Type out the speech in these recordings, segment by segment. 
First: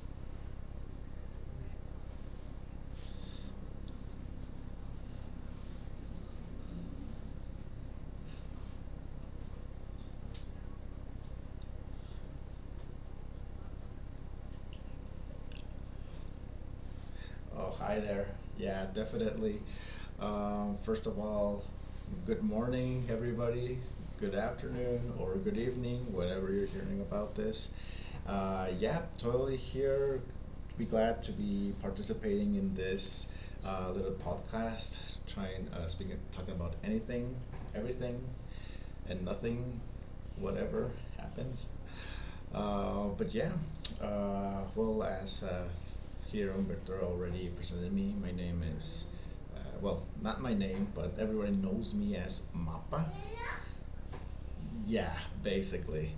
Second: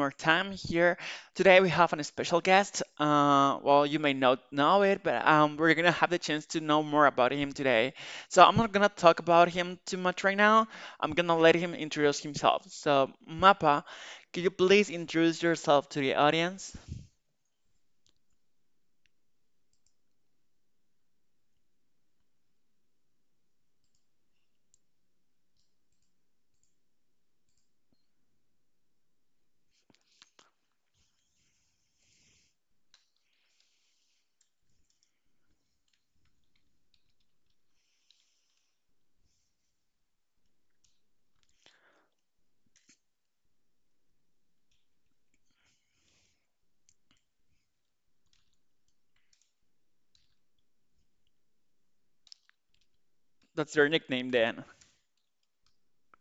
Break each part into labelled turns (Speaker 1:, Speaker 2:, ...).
Speaker 1: more time here. Today we have a special guest. Well, you may not know it, but we're gonna have the chance to know more about him today. So I'm not gonna talk about him too much right now. I'm gonna let him introduce himself. So Mappa, could you please introduce yourself to the audience?
Speaker 2: Oh, hi there. Yeah, definitely. Um, first of all, good morning, everybody. Good afternoon or good evening, whatever you're hearing about this. Yeah, totally here. Be glad to be participating in this little podcast, trying speaking, talking about anything, everything, and nothing, whatever happens. But yeah, well, as here Umberto already presented me. My name is, not my name, but everyone knows me as Mappa.
Speaker 1: That's your nickname then.
Speaker 2: Yeah, basically.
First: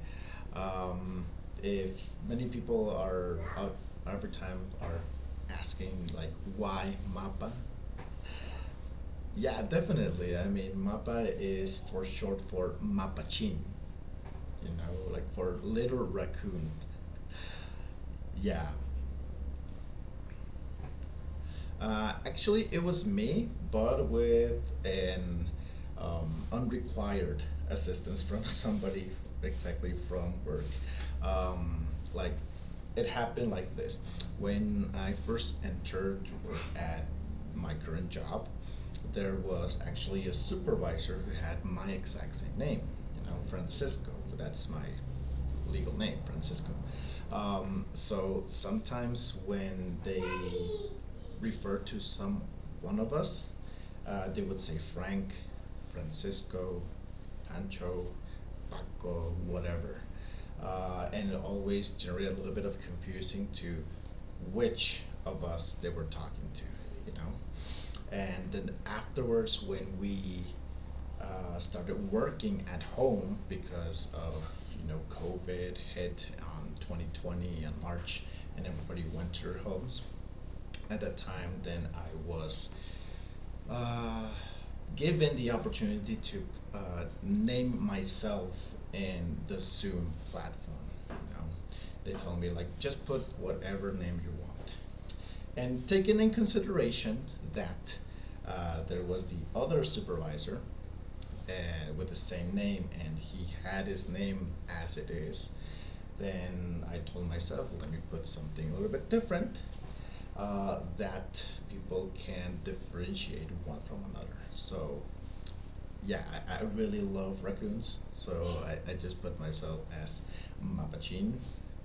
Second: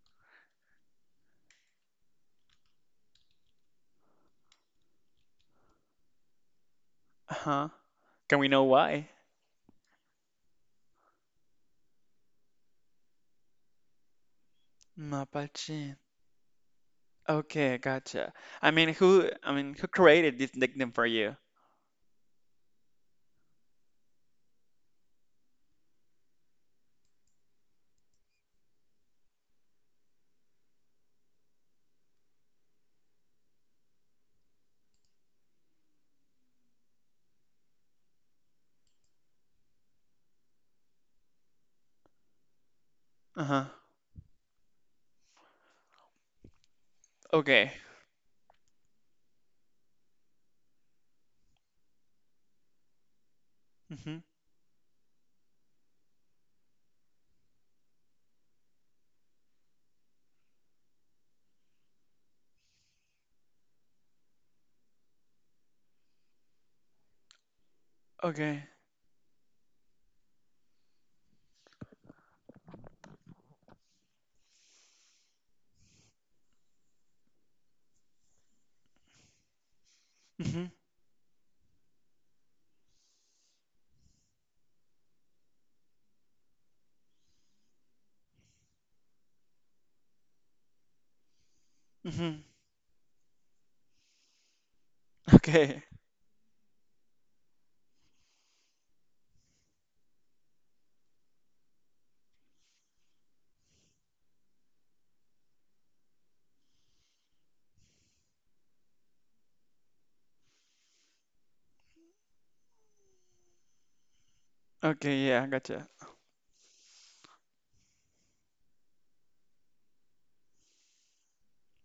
Speaker 2: Um, if many people are out every time are asking like why Mappa,
Speaker 1: Uh-huh. Can we know why?
Speaker 2: yeah, definitely. I mean, Mappa is for short for Mapachin, you know, like for
Speaker 1: Mapache.
Speaker 2: little raccoon.
Speaker 1: Okay, gotcha. I
Speaker 2: Yeah,
Speaker 1: mean, I mean, who created this nickname for you?
Speaker 2: Actually, it was me, but with an unrequired assistance from somebody exactly from work. Um, like it happened like this: when I first entered to work at my current job, there was actually a supervisor who had my exact same name. You know,
Speaker 1: Uh-huh.
Speaker 2: Francisco. That's my legal name, Francisco.
Speaker 1: Okay.
Speaker 2: So sometimes when they refer to some one of us,
Speaker 1: Mm-hmm.
Speaker 2: they would say Frank, Francisco, Pancho, Paco, whatever. And it always generated a little bit of confusing to which of us they were talking to, you know. And
Speaker 1: Okay.
Speaker 2: then afterwards, when we started working at home because of COVID hit on 2020 in March, and everybody went to their homes
Speaker 1: Mm-hmm.
Speaker 2: at that time, then I was uh, given the opportunity to name myself in the Zoom platform. You know, they
Speaker 1: Mm-hmm.
Speaker 2: told me like just put whatever name you want,
Speaker 1: Okay.
Speaker 2: and taking in consideration that there was the other supervisor with the same name and he had his name as it is, then I told myself, let me put something a little bit different that people can differentiate one from another. So
Speaker 1: Okay, yeah, gotcha.
Speaker 2: yeah, I really love raccoons, so I just put myself as Mapachin,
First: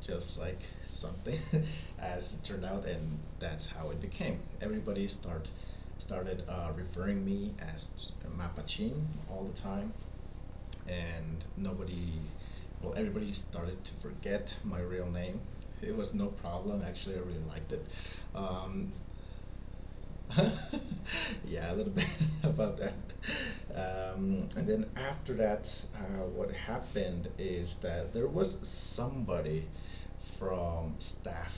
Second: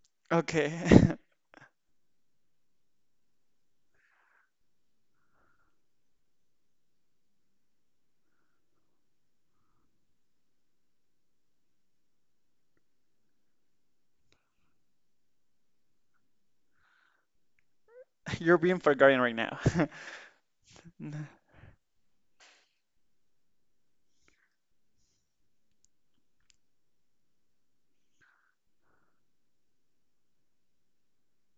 Speaker 2: just like
Speaker 1: Okay.
Speaker 2: something, as it turned out, and that's how it became. Everybody started referring me as Mapachin all the time, and nobody, well, everybody started to forget my real name. It was no problem. Actually, I really liked it.
Speaker 1: You're being
Speaker 2: Um,
Speaker 1: forgotten right now. N-
Speaker 2: yeah, a little bit about that. And then after that, what happened is that there was somebody from staff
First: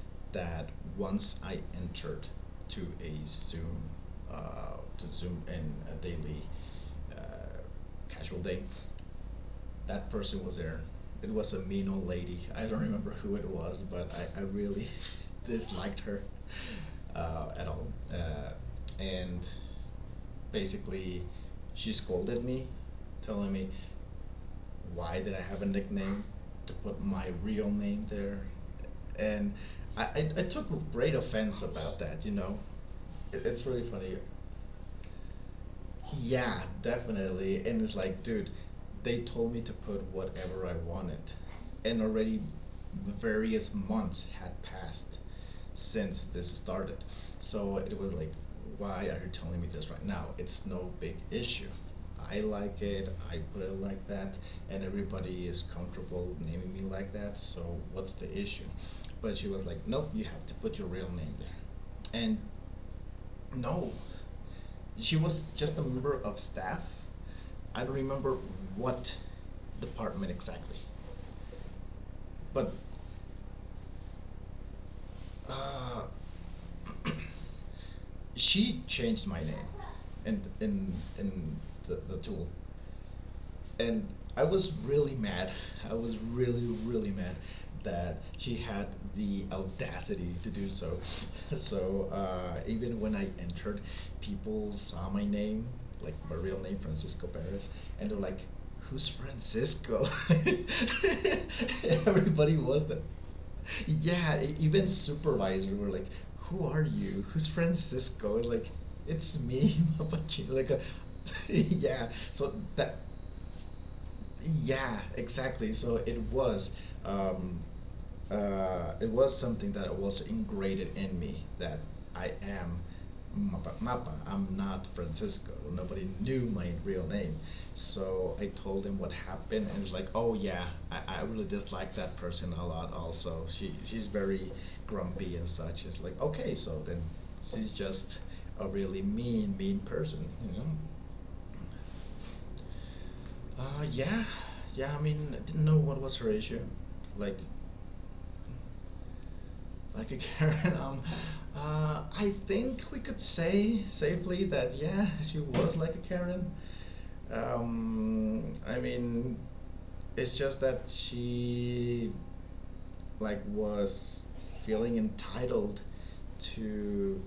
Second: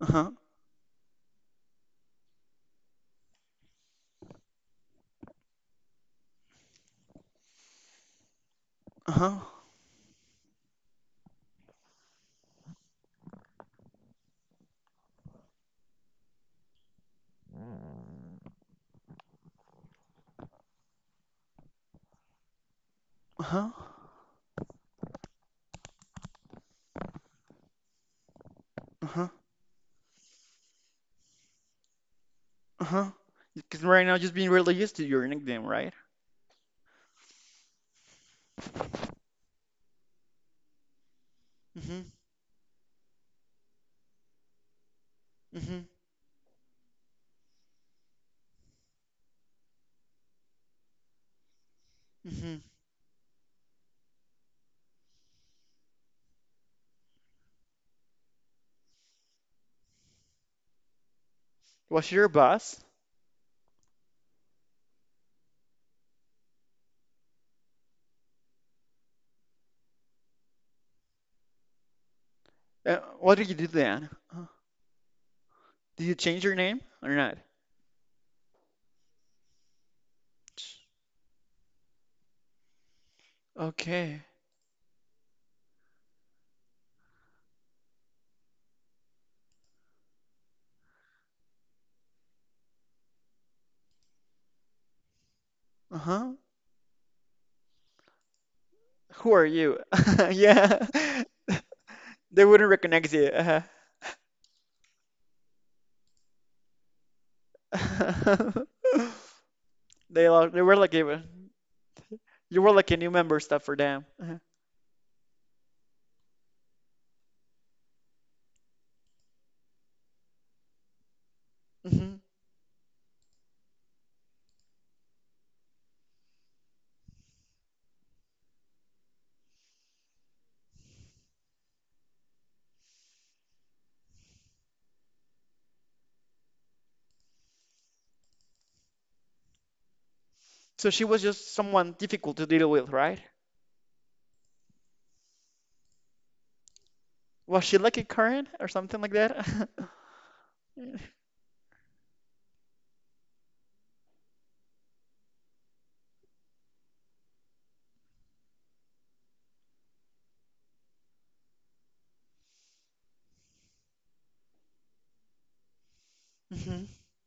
Speaker 1: Uh-huh.
Speaker 2: that once I entered to a Zoom, to Zoom in a daily uh, casual day,
Speaker 1: Uh-huh.
Speaker 2: that person was there. It was a mean old lady. I don't remember who it was, but I really disliked her at all. Uh, and basically, she scolded me, telling me
Speaker 1: Uh-huh.
Speaker 2: why did I have a nickname to put my real name there,
Speaker 1: Uh-huh.
Speaker 2: and I took great offense about that. You know,
Speaker 1: Uh-huh.
Speaker 2: it's
Speaker 1: Because
Speaker 2: really
Speaker 1: right
Speaker 2: funny.
Speaker 1: now just being really used to your nickname, right?
Speaker 2: Yeah, definitely. And it's like, dude, they told me to put whatever I wanted. And
Speaker 1: Mm-hmm.
Speaker 2: already various months had passed
Speaker 1: Mm-hmm.
Speaker 2: since this started. So it was like, why are you telling me this right now? It's no big issue. I
Speaker 1: Mm-hmm.
Speaker 2: like it, I put it like that, and everybody is comfortable naming me like that, so what's the issue? But she was like, nope, you have to put your real name
Speaker 1: Was she
Speaker 2: there.
Speaker 1: your
Speaker 2: And
Speaker 1: boss?
Speaker 2: no, she was just a member of staff. I don't remember what department exactly, but
Speaker 1: What did you do then? Uh, did
Speaker 2: uh,
Speaker 1: you change your name or not?
Speaker 2: she changed my name, in the tool. And
Speaker 1: Okay.
Speaker 2: I was really mad. I was really, really mad that she had the audacity to do so. So even when I entered, people saw my name, like
Speaker 1: Uh-huh.
Speaker 2: my real name, Francisco Perez, and they're like, "Who's
Speaker 1: Who are you?
Speaker 2: Francisco?"
Speaker 1: Yeah, they
Speaker 2: Everybody
Speaker 1: wouldn't
Speaker 2: was that.
Speaker 1: recognize you.
Speaker 2: Yeah, even supervisors were like, "Who are you? Who's Francisco?"
Speaker 1: Uh-huh.
Speaker 2: Like, it's me,
Speaker 1: They lo-
Speaker 2: Mapachi.
Speaker 1: they
Speaker 2: Like,
Speaker 1: were
Speaker 2: a,
Speaker 1: like a,
Speaker 2: yeah. So
Speaker 1: you were like a
Speaker 2: that
Speaker 1: new member stuff for them. Uh-huh.
Speaker 2: yeah, exactly. So it was something that was ingrained in me that
Speaker 1: Hmm.
Speaker 2: I am Mapa. Mapa. I'm not Francisco. Nobody knew my real name, so I told him what happened, and it's like, oh yeah, I really dislike that person a lot. Also, she's very grumpy and such. It's like, okay, so then she's just a really mean person, you know.
Speaker 1: So she was just someone difficult to deal with, right?
Speaker 2: Uh, yeah, yeah. I mean, I didn't know what was her issue, like,
Speaker 1: Was she like a Karen or something like that?
Speaker 2: like a Karen. I think we could say safely that yeah, she was like a Karen. I mean, it's just that she was feeling entitled
Speaker 1: hmm.
Speaker 2: to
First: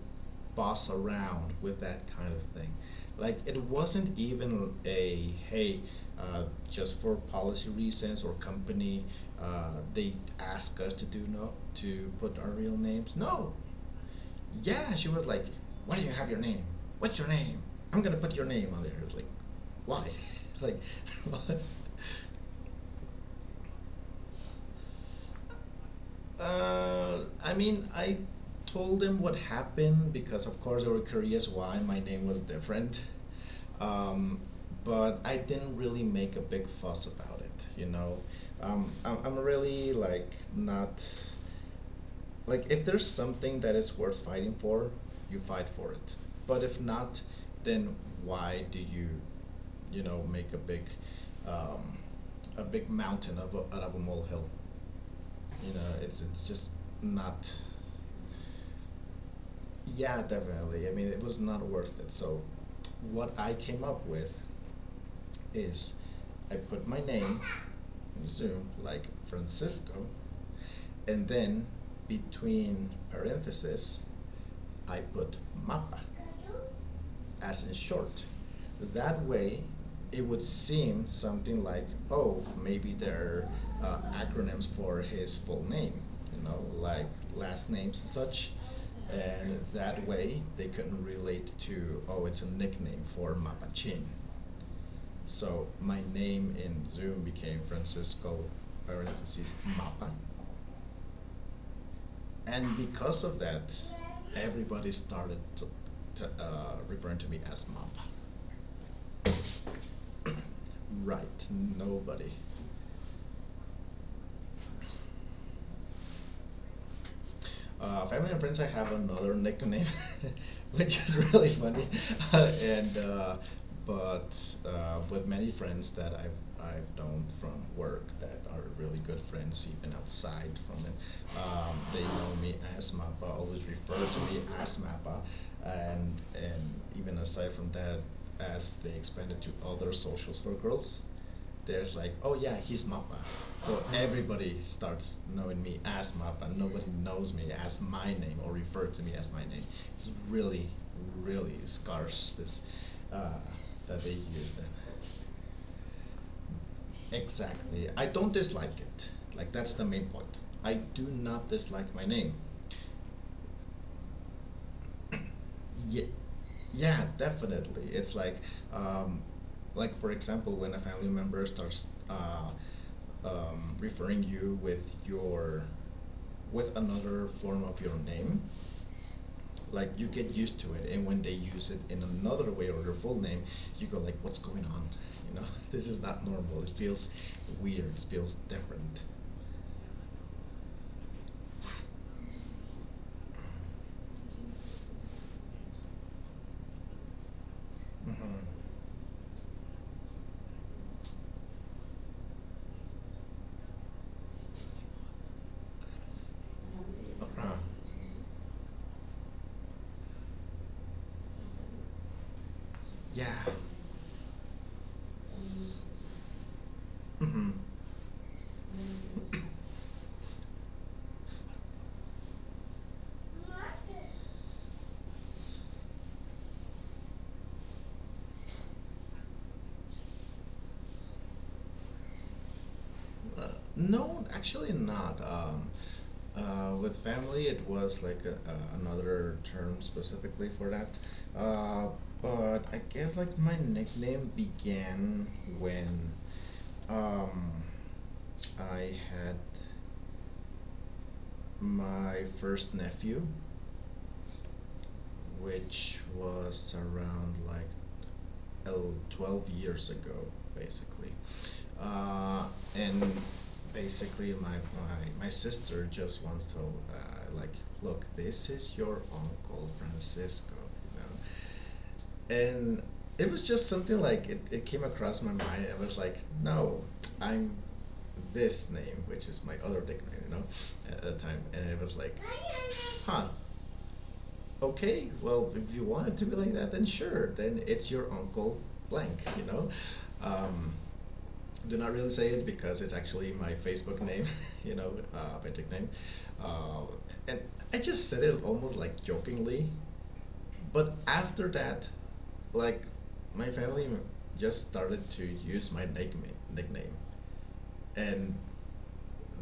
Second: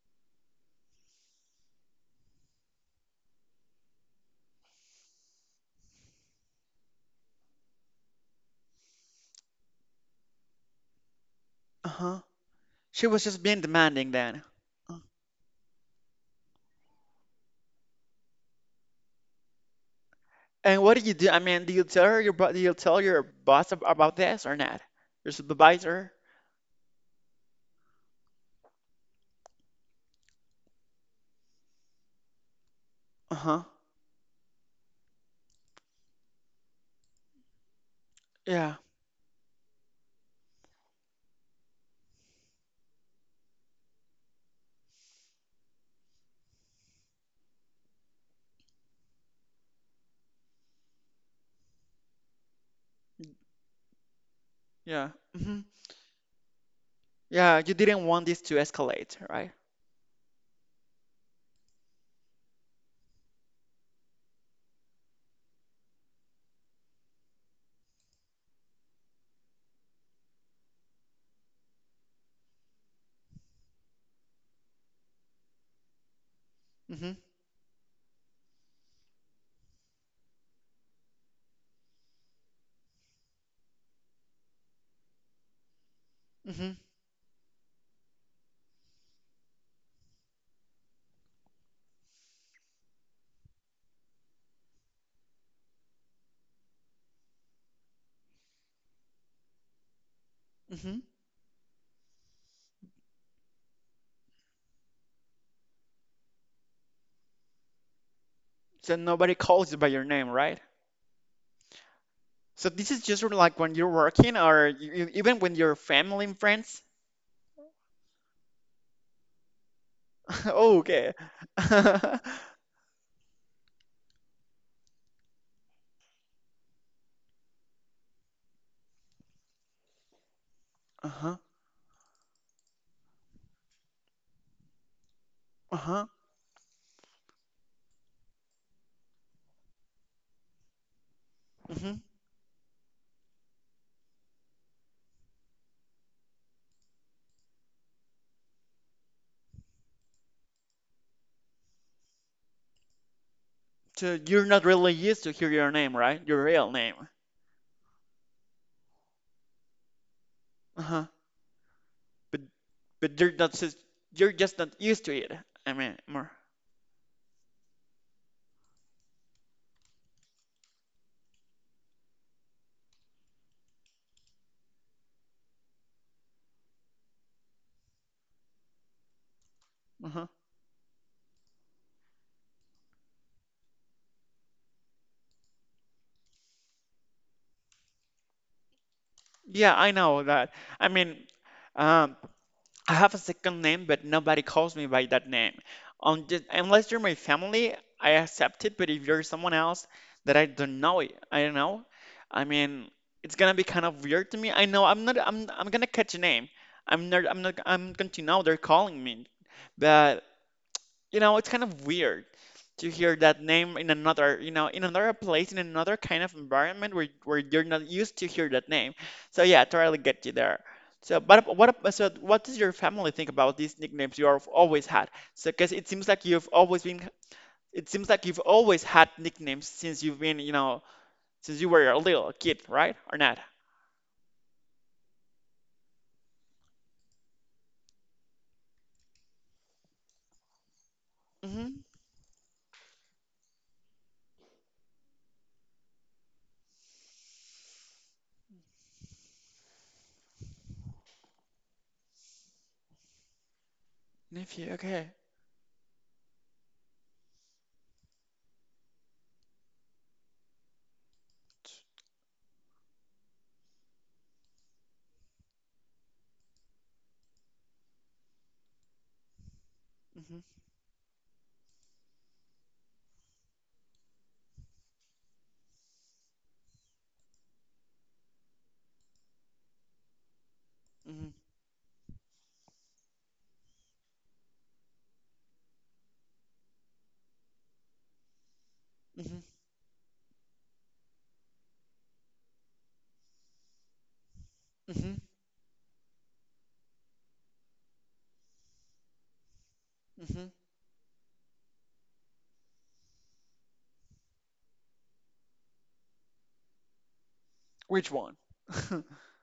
Speaker 2: boss around with that kind of thing. Like it wasn't even a hey, uh, just for policy reasons or company, they ask us to do no to
Speaker 1: Uh-huh.
Speaker 2: put our real
Speaker 1: She
Speaker 2: names.
Speaker 1: was just
Speaker 2: No,
Speaker 1: being demanding then.
Speaker 2: yeah,
Speaker 1: Uh.
Speaker 2: she was like, why do you have your name? What's your name? I'm gonna put your name on there. It's like, why? like,
Speaker 1: And what did you do? I mean, do you tell your boss about this or not? Your supervisor?
Speaker 2: I mean, I told them what happened because, of course, they were curious why my name was different.
Speaker 1: Uh-huh.
Speaker 2: Um, but I didn't really make a big fuss about it, you know.
Speaker 1: Yeah.
Speaker 2: Um, I'm really like not like if there's something that is worth fighting for, you fight for it. But if not, then why do you, you know, make um, a big mountain of a, out of a molehill?
Speaker 1: Yeah. Mhm.
Speaker 2: You know, it's just not.
Speaker 1: Yeah, you didn't want this to escalate, right?
Speaker 2: Yeah, definitely. I mean, it was not worth it. So, what I came up with is, I put my name in Zoom like Francisco, and then between parentheses, I put Mapa,
Speaker 1: Hmm.
Speaker 2: as in short. That way, it would seem something like, oh, maybe they're acronyms for his full name, you know,
Speaker 1: Hmm.
Speaker 2: like last names and such. And that way, they can relate to, oh, it's a nickname for Mapachin. So my name in Zoom became Francisco parentheses Mapa,
Speaker 1: Hmm.
Speaker 2: and because of that, everybody started referring to me as Mapa.
Speaker 1: So nobody calls you by your name, right?
Speaker 2: Right, nobody.
Speaker 1: So this is just like when you're working or even when you're family and friends.
Speaker 2: Family and friends, I have another nickname,
Speaker 1: Oh,
Speaker 2: which
Speaker 1: okay.
Speaker 2: is really funny, and but with many friends that I've known from work that are really good friends even outside from it.
Speaker 1: Uh-huh.
Speaker 2: They know me as Mappa, always refer to me as Mappa,
Speaker 1: Uh-huh.
Speaker 2: and even aside from that, as they expanded to other social circles, there's
Speaker 1: Hmm.
Speaker 2: like, oh yeah, he's Mappa. So everybody starts knowing me as Mappa. Nobody knows me as my name or refer to me as my name. It's really, really scarce this uh, that they
Speaker 1: So you're
Speaker 2: use
Speaker 1: not
Speaker 2: then.
Speaker 1: really used to hear your name, right? Your real name.
Speaker 2: Exactly. I don't dislike it. Like that's the main point. I do
Speaker 1: Uh-huh.
Speaker 2: not dislike my name.
Speaker 1: But but you're just not used to it. I mean,
Speaker 2: Yeah,
Speaker 1: more.
Speaker 2: yeah, definitely. It's like um, like for example when a family member starts referring you with your with another form of your name, like you
Speaker 1: Uh-huh.
Speaker 2: get used to it, and when they use it in another way or your full name, you go like what's going on, you know. This is not normal. It feels weird, it feels different.
Speaker 1: Yeah, I know that. I mean, um, I have a second name, but nobody calls me by that name. Unless you're my family, I
Speaker 2: Mm-hmm.
Speaker 1: accept it. But if you're someone else that I don't know, I don't know. I mean, it's gonna be kind of weird to me. I know I'm not. I'm gonna catch a name. I'm
Speaker 2: Uh-huh.
Speaker 1: not. I'm going to know they're calling me, but, it's kind of weird to hear
Speaker 2: Yeah.
Speaker 1: that name in another, in another place, in another kind of environment where
Speaker 2: Mm-hmm.
Speaker 1: you're not used to hear that name. So yeah, totally get you there. So, what does your family think about these nicknames you have always had? So, because it seems like you've always had nicknames since you've been, since you were a little kid, right? Or not?
Speaker 2: No, actually not. With family, it was like a, another term specifically for that.
Speaker 1: Mm-hmm.
Speaker 2: Uh, but I guess like my nickname began when um, I had my first nephew,
Speaker 1: Nephew. Okay.
Speaker 2: which was around like 12 years ago, basically. Uh, and Basically, my sister just wants to, like, look, this is your uncle
Speaker 1: Mm-hmm.
Speaker 2: Francisco, you know? And It was just something like it came across my mind. I was like, no, I'm this name, which is my other nickname, you know, at the
Speaker 1: Mm-hmm.
Speaker 2: time. And it was like, huh, okay, well, if you want it to be like that, then sure, then it's your uncle blank,
Speaker 1: Mm-hmm.
Speaker 2: you know. Um, do not really say it because it's actually my Facebook name, you know,
Speaker 1: Mm-hmm.
Speaker 2: Facebook name. Uh, and I just said it almost like jokingly,
Speaker 1: Mm-hmm.
Speaker 2: but after that, like my family just started to use my nickname,
Speaker 1: Which
Speaker 2: and
Speaker 1: one?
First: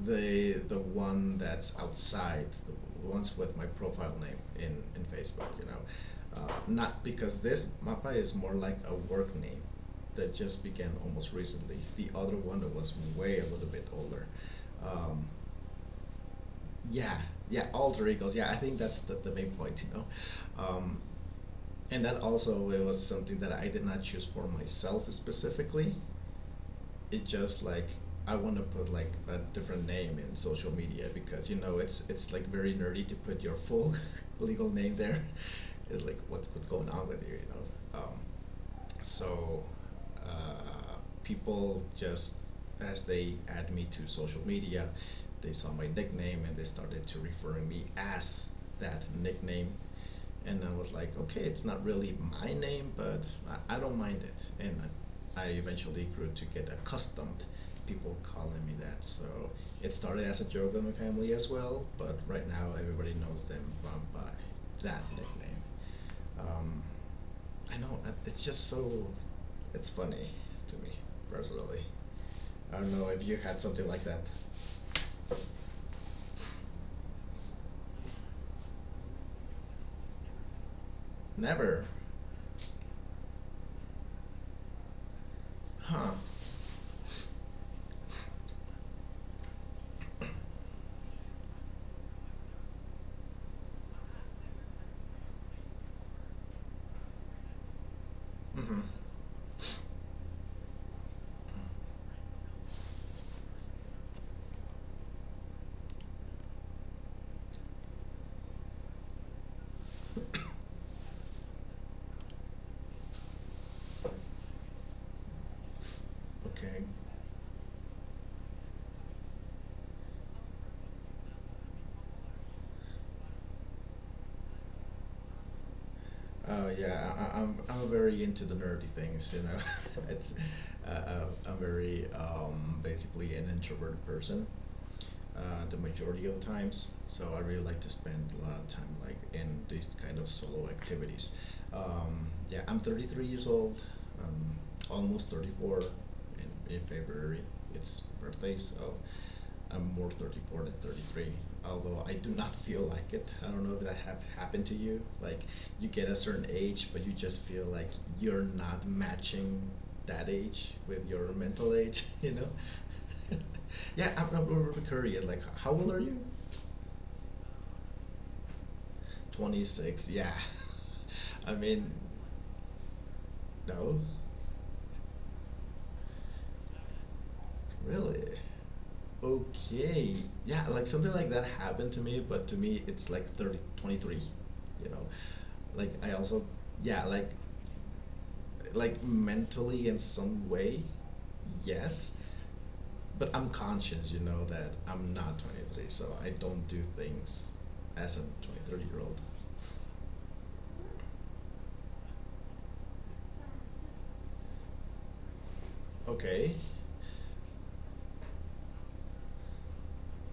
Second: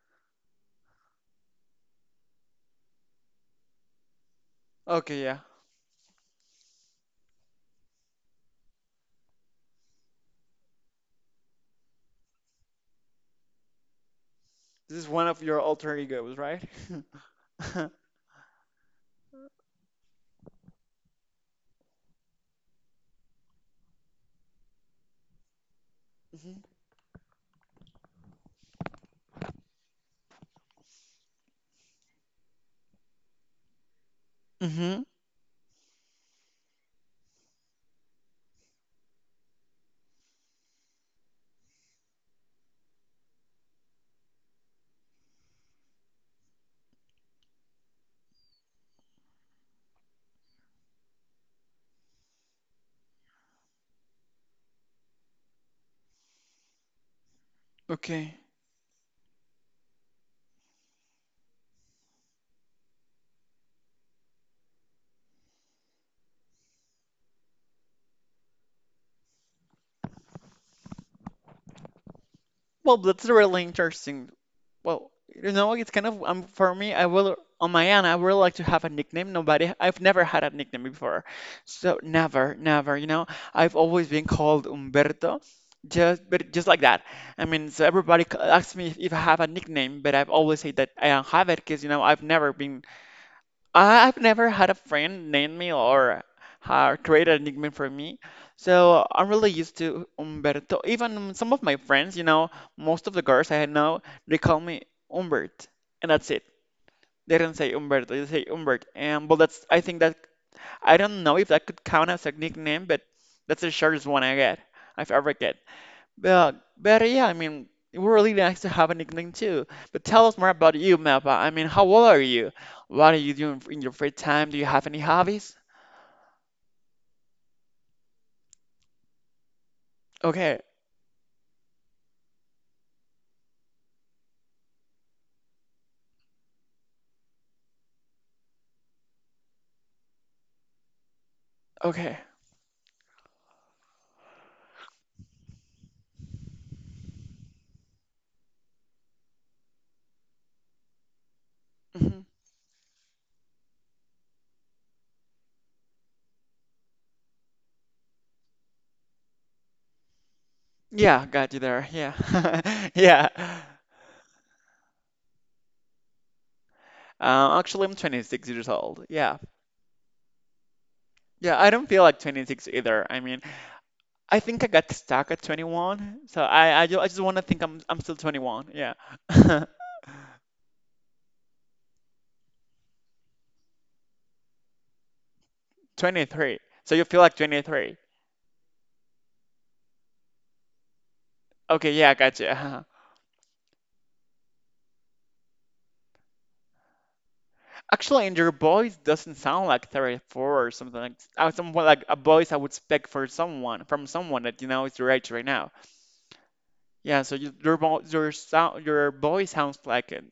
Speaker 2: the one that's outside the ones with my profile name in
Speaker 1: Okay, yeah.
Speaker 2: Facebook, you know. Not because this Mappa is more like a work name that just began almost recently, the other one that was way a little bit older.
Speaker 1: This is
Speaker 2: um,
Speaker 1: one of your alter egos, right?
Speaker 2: yeah, yeah, alter egos, yeah, I think that's the main point, you know. um, and that also it was something that I did not choose for myself specifically.
Speaker 1: Mhm.
Speaker 2: It's just like I want to put like a different name in social media because you know it's like very nerdy to put your full legal name
Speaker 1: Mm-hmm.
Speaker 2: there. It's like what's going on with you, you know. So uh, people just as they add me to social media, they saw my nickname and they started to referring me as that nickname, and I was like, okay, it's not really my name, but I don't mind it. And I eventually grew to get accustomed people
Speaker 1: Okay.
Speaker 2: calling me that. So it started as a joke in my family as well, but right now everybody knows them by that nickname. Um, I know it's just so, it's funny to me personally. I don't
Speaker 1: Well,
Speaker 2: know if
Speaker 1: that's
Speaker 2: you had
Speaker 1: really
Speaker 2: something like that.
Speaker 1: interesting. Well, it's kind of for me. I will on my end. I would like to have a nickname. Nobody. I've never had a nickname before,
Speaker 2: Never,
Speaker 1: so never, never. You know, I've always been called Umberto,
Speaker 2: huh?
Speaker 1: just like that. I mean, so everybody asks me if I have a nickname, but I've always said that I don't have it because I've never had a friend name me or create a nickname for me.
Speaker 2: Hmm.
Speaker 1: So I'm really used to Umberto. Even some of my friends, most of the girls I know, they call me Umbert, and that's it. They don't say Umberto, they say Umbert. And but that's I think that I don't know if that could count as a nickname, but that's the shortest one I get. I've ever get. But,
Speaker 2: Okay.
Speaker 1: but yeah, I mean, it would really nice to have a nickname too. But tell us more about you, Mappa. I mean, how old are you? What are you doing in your free time? Do you have any hobbies?
Speaker 2: Oh yeah, I'm I'm very into the nerdy things. You know, it's
Speaker 1: Okay,
Speaker 2: I'm very basically an introverted person. The majority of times, so I really like to spend a lot of time like in these kind of solo activities.
Speaker 1: okay.
Speaker 2: Yeah, I'm 33 years old, um, almost 34 in February. It's birthday, so I'm more 34 than 33, although I
Speaker 1: Hmm.
Speaker 2: do not feel like it. I don't know if that have happened to you. Like you get a certain age, but you just feel like you're not matching that age with
Speaker 1: Yeah,
Speaker 2: your
Speaker 1: got you
Speaker 2: mental
Speaker 1: there.
Speaker 2: age. You know?
Speaker 1: Yeah, yeah.
Speaker 2: Yeah, I'm really curious. Like, how old are you?
Speaker 1: Actually, I'm 26 years old. Yeah,
Speaker 2: 26. Yeah. I
Speaker 1: yeah. I don't
Speaker 2: mean,
Speaker 1: feel like 26 either. I mean,
Speaker 2: no,
Speaker 1: I think I got stuck at 21, so I just want to think I'm still
Speaker 2: really.
Speaker 1: 21. Yeah,
Speaker 2: Okay, yeah, like something like that happened to me, but to me it's like 30, 23, you know, like I also,
Speaker 1: 23. So
Speaker 2: yeah,
Speaker 1: you feel
Speaker 2: like
Speaker 1: like 23?
Speaker 2: like mentally in some way,
Speaker 1: Okay, yeah,
Speaker 2: yes.
Speaker 1: I got you.
Speaker 2: But I'm conscious, you know, that I'm not 23, so I don't do things as a
Speaker 1: Actually, and your
Speaker 2: 23
Speaker 1: voice
Speaker 2: year old.
Speaker 1: doesn't sound like 34 or something like someone like a voice I would expect for someone from someone that you know is your age right now.
Speaker 2: Okay,
Speaker 1: Yeah, so your voice sounds like a,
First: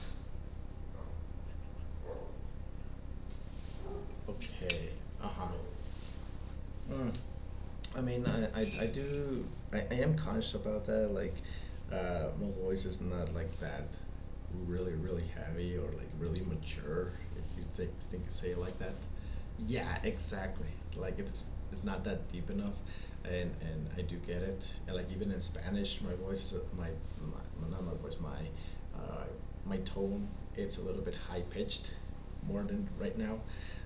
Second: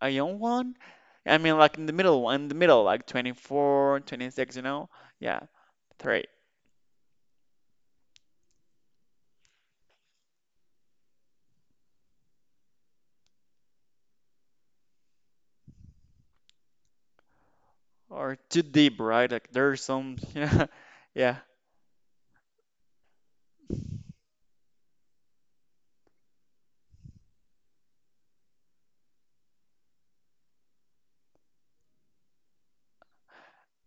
Speaker 1: a young one. I mean, like in the middle, like 24, 26. You know?
Speaker 2: okay.
Speaker 1: Yeah,
Speaker 2: Uh-huh.
Speaker 1: three
Speaker 2: Mm. I mean, I do, I am conscious about that. Like, my voice is not like that really, really heavy or like really mature, if you think
Speaker 1: or
Speaker 2: say it
Speaker 1: too
Speaker 2: like that.
Speaker 1: deep, right? Like there's
Speaker 2: Yeah,
Speaker 1: some, yeah,
Speaker 2: exactly. Like if
Speaker 1: yeah.
Speaker 2: it's it's not that deep enough, and I do get it. And like even in Spanish, my voice, not my voice, my uh, my tone, it's a little bit high pitched, more than right now.